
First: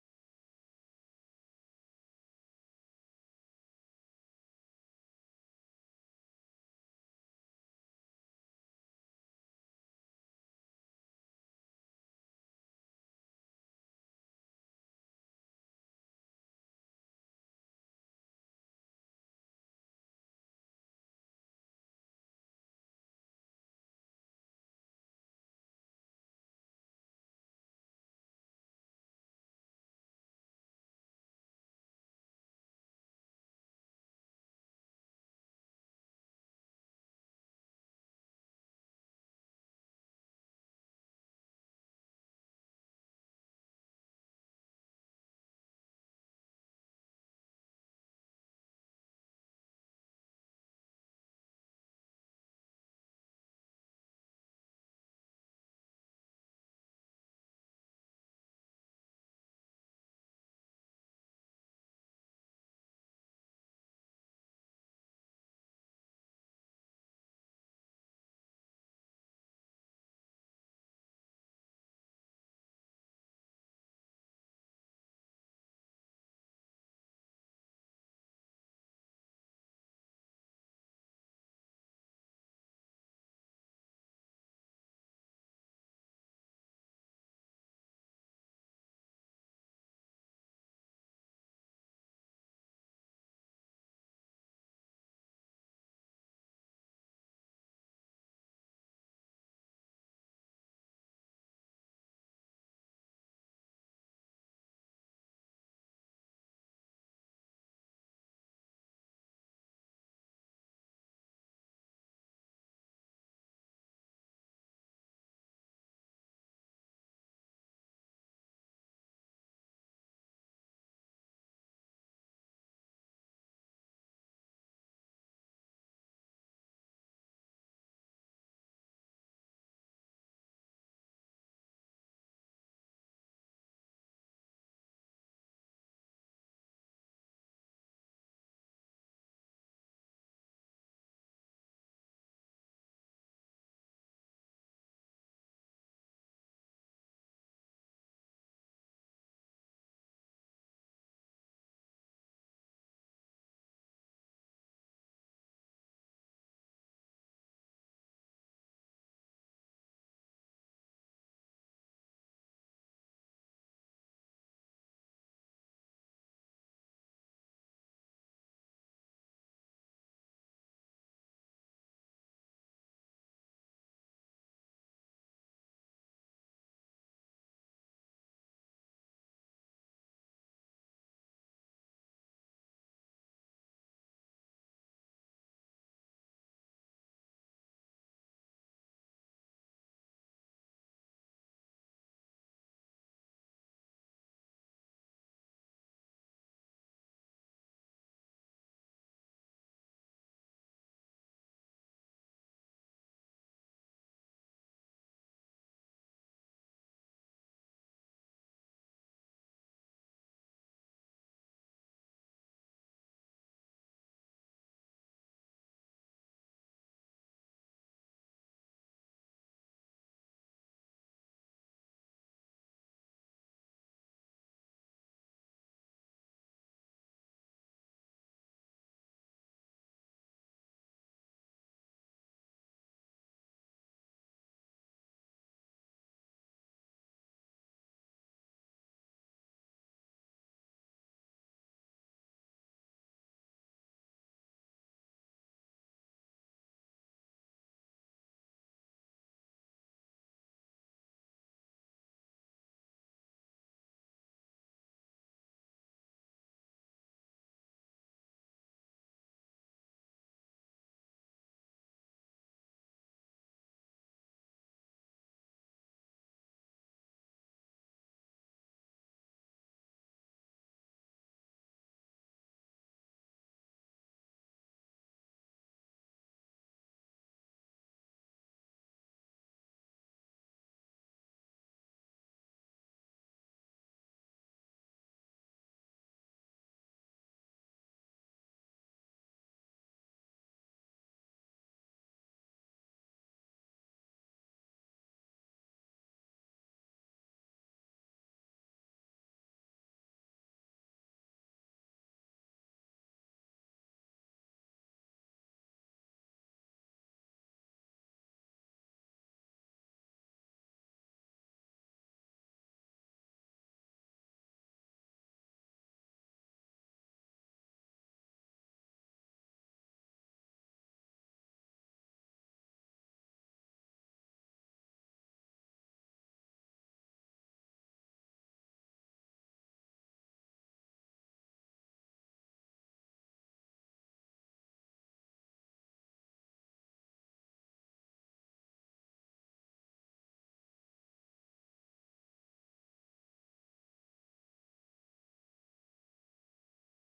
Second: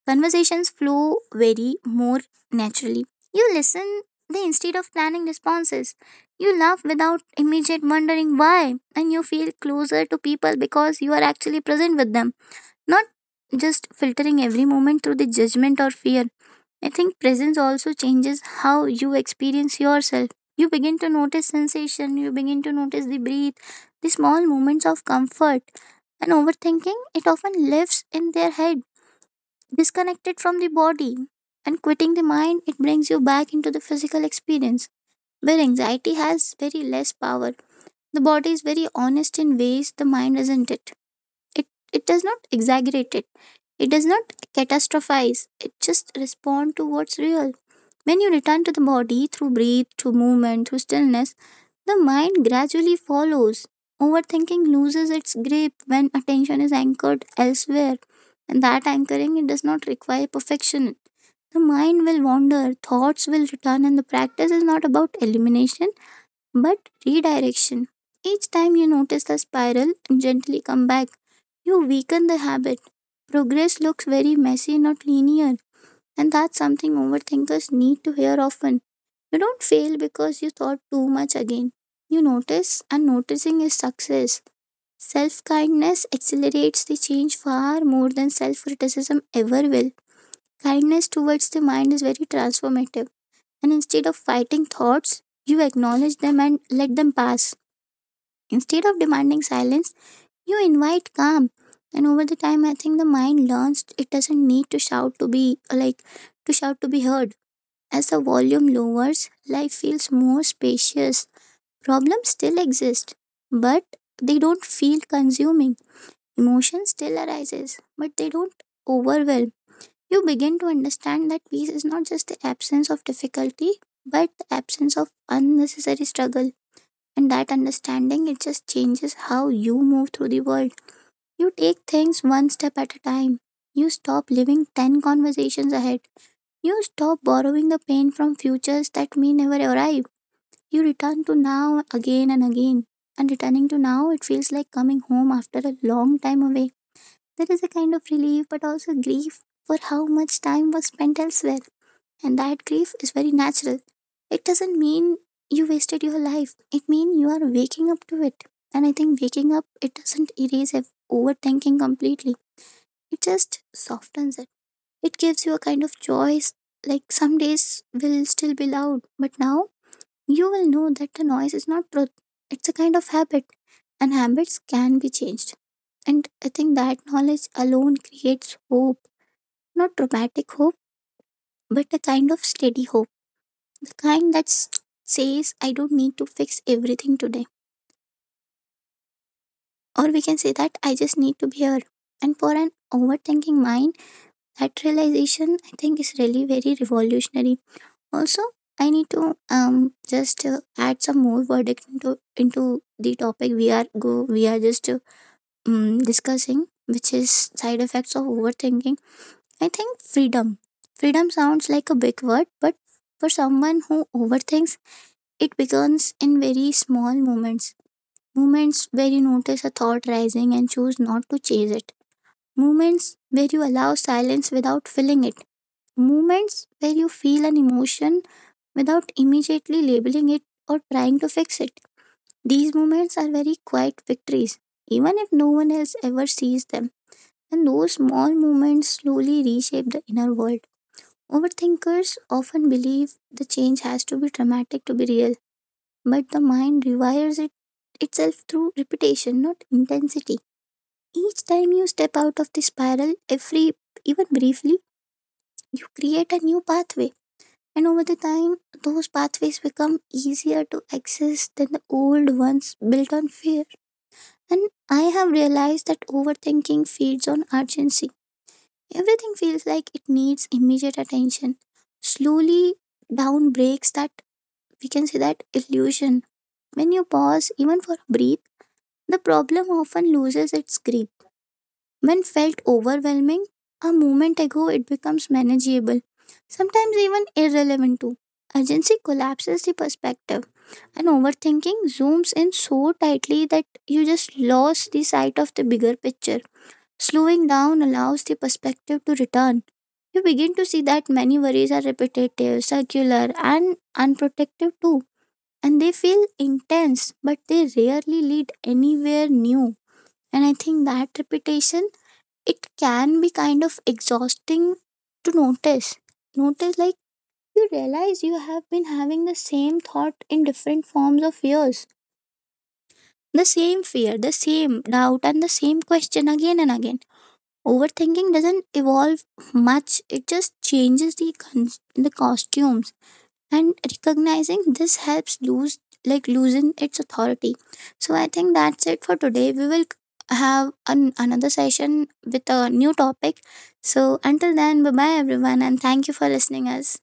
Speaker 1: Conversations flow very more naturally. You listen they instead of planning responses. You laugh without immediate wondering why, and you feel closer to people because you are actually present with them, not just filtering every moment through the judgment or fear. I think presence also changes how you experience yourself. You begin to notice sensation, you begin to notice the breath, the small moments of comfort, and overthinking, it often lives in their head, disconnected from the body. And quitting the mind, it brings you back into the physical experience, where anxiety has very less power. The body is very honest in ways the mind isn't. It it it does not exaggerate it. It does not catastrophize. It just respond to what's real. When you return to the body, through breath, through movement, through stillness, the mind gradually follows. Overthinking loses its grip when attention is anchored elsewhere. And that anchoring, it does not require perfection. The mind will wander, thoughts will return, and the practice is not about elimination, but redirection. Each time you notice the spiral and gently come back, you weaken the habit. Progress looks very messy, not linear, and that's something overthinkers need to hear often. You don't fail because you thought too much again. You notice, and noticing is success. Self kindness accelerates the change far more than self criticism ever will. Kindness towards the mind is very transformative, and instead of fighting thoughts, you acknowledge them and let them pass. Instead of demanding silence, you invite calm. And over the time, I think the mind learns it doesn't need to shout to be heard. As the volume lowers, life feels more spacious. Problems still exist, but they don't feel consuming. Emotion still arises, but they don't overwhelm. You begin to understand that peace is not just the absence of difficulty, but the absence of unnecessary struggle. And that understanding, it just changes how you move through the world. You take things one step at a time. You stop living 10 conversations ahead. You stop borrowing the pain from futures that may never arrive. You return to now again and again. And returning to now, it feels like coming home after a long time away. There is a kind of relief, but also grief for how much time was spent elsewhere, and that grief is very natural. It doesn't mean you wasted your life. It means you are waking up to it. And I think waking up, it doesn't erase overthinking completely. It just softens it. It gives you a kind of choice. Like some days will still be loud, but now you will know that the noise is not truth. It's a kind of habit, and habits can be changed. And I think that knowledge alone creates hope, not dramatic hope, but a kind of steady hope, the kind that says, I don't need to fix everything today, or we can say that, I just need to be here. And for an overthinking mind, that realization, I think, is really very revolutionary. Also, I need to um just add some more verdict into the topic we are just discussing, which is side effects of overthinking. I think freedom sounds like a big word, but for someone who overthinks, it begins in very small moments, moments where you notice a thought rising and choose not to chase it, moments where you allow silence without filling it, moments where you feel an emotion without immediately labeling it or trying to fix it. These moments are very quiet victories, even if no one else ever sees them. And those small moments slowly reshape the inner world. Overthinkers often believe the change has to be dramatic to be real, but the mind rewires it itself through repetition, not intensity. Each time you step out of the spiral, every even briefly, you create a new pathway. And over the time, those pathways become easier to access than the old ones built on fear. And I have realized that overthinking feeds on urgency. Everything feels like it needs immediate attention. Slowly down breaks that, we can say that, illusion. When you pause, even for a breath, the problem often loses its grip. When felt overwhelming a moment ago, it becomes manageable, sometimes even irrelevant too. Urgency collapses the perspective, and overthinking zooms in so tightly that you just lose the sight of the bigger picture. Slowing down allows the perspective to return. You begin to see that many worries are repetitive, circular, and unprotective too. And they feel intense, but they rarely lead anywhere new. And I think that repetition, it can be kind of exhausting to notice. Notice, like, you realize you have been having the same thought in different forms of years. The same fear, the same doubt, and the same question again and again. Overthinking doesn't evolve much, it just changes the costumes, and recognizing this helps lose like loosen its authority. So I think that's it for today. We will have another session with a new topic. So until then, bye bye everyone, and thank you for listening us.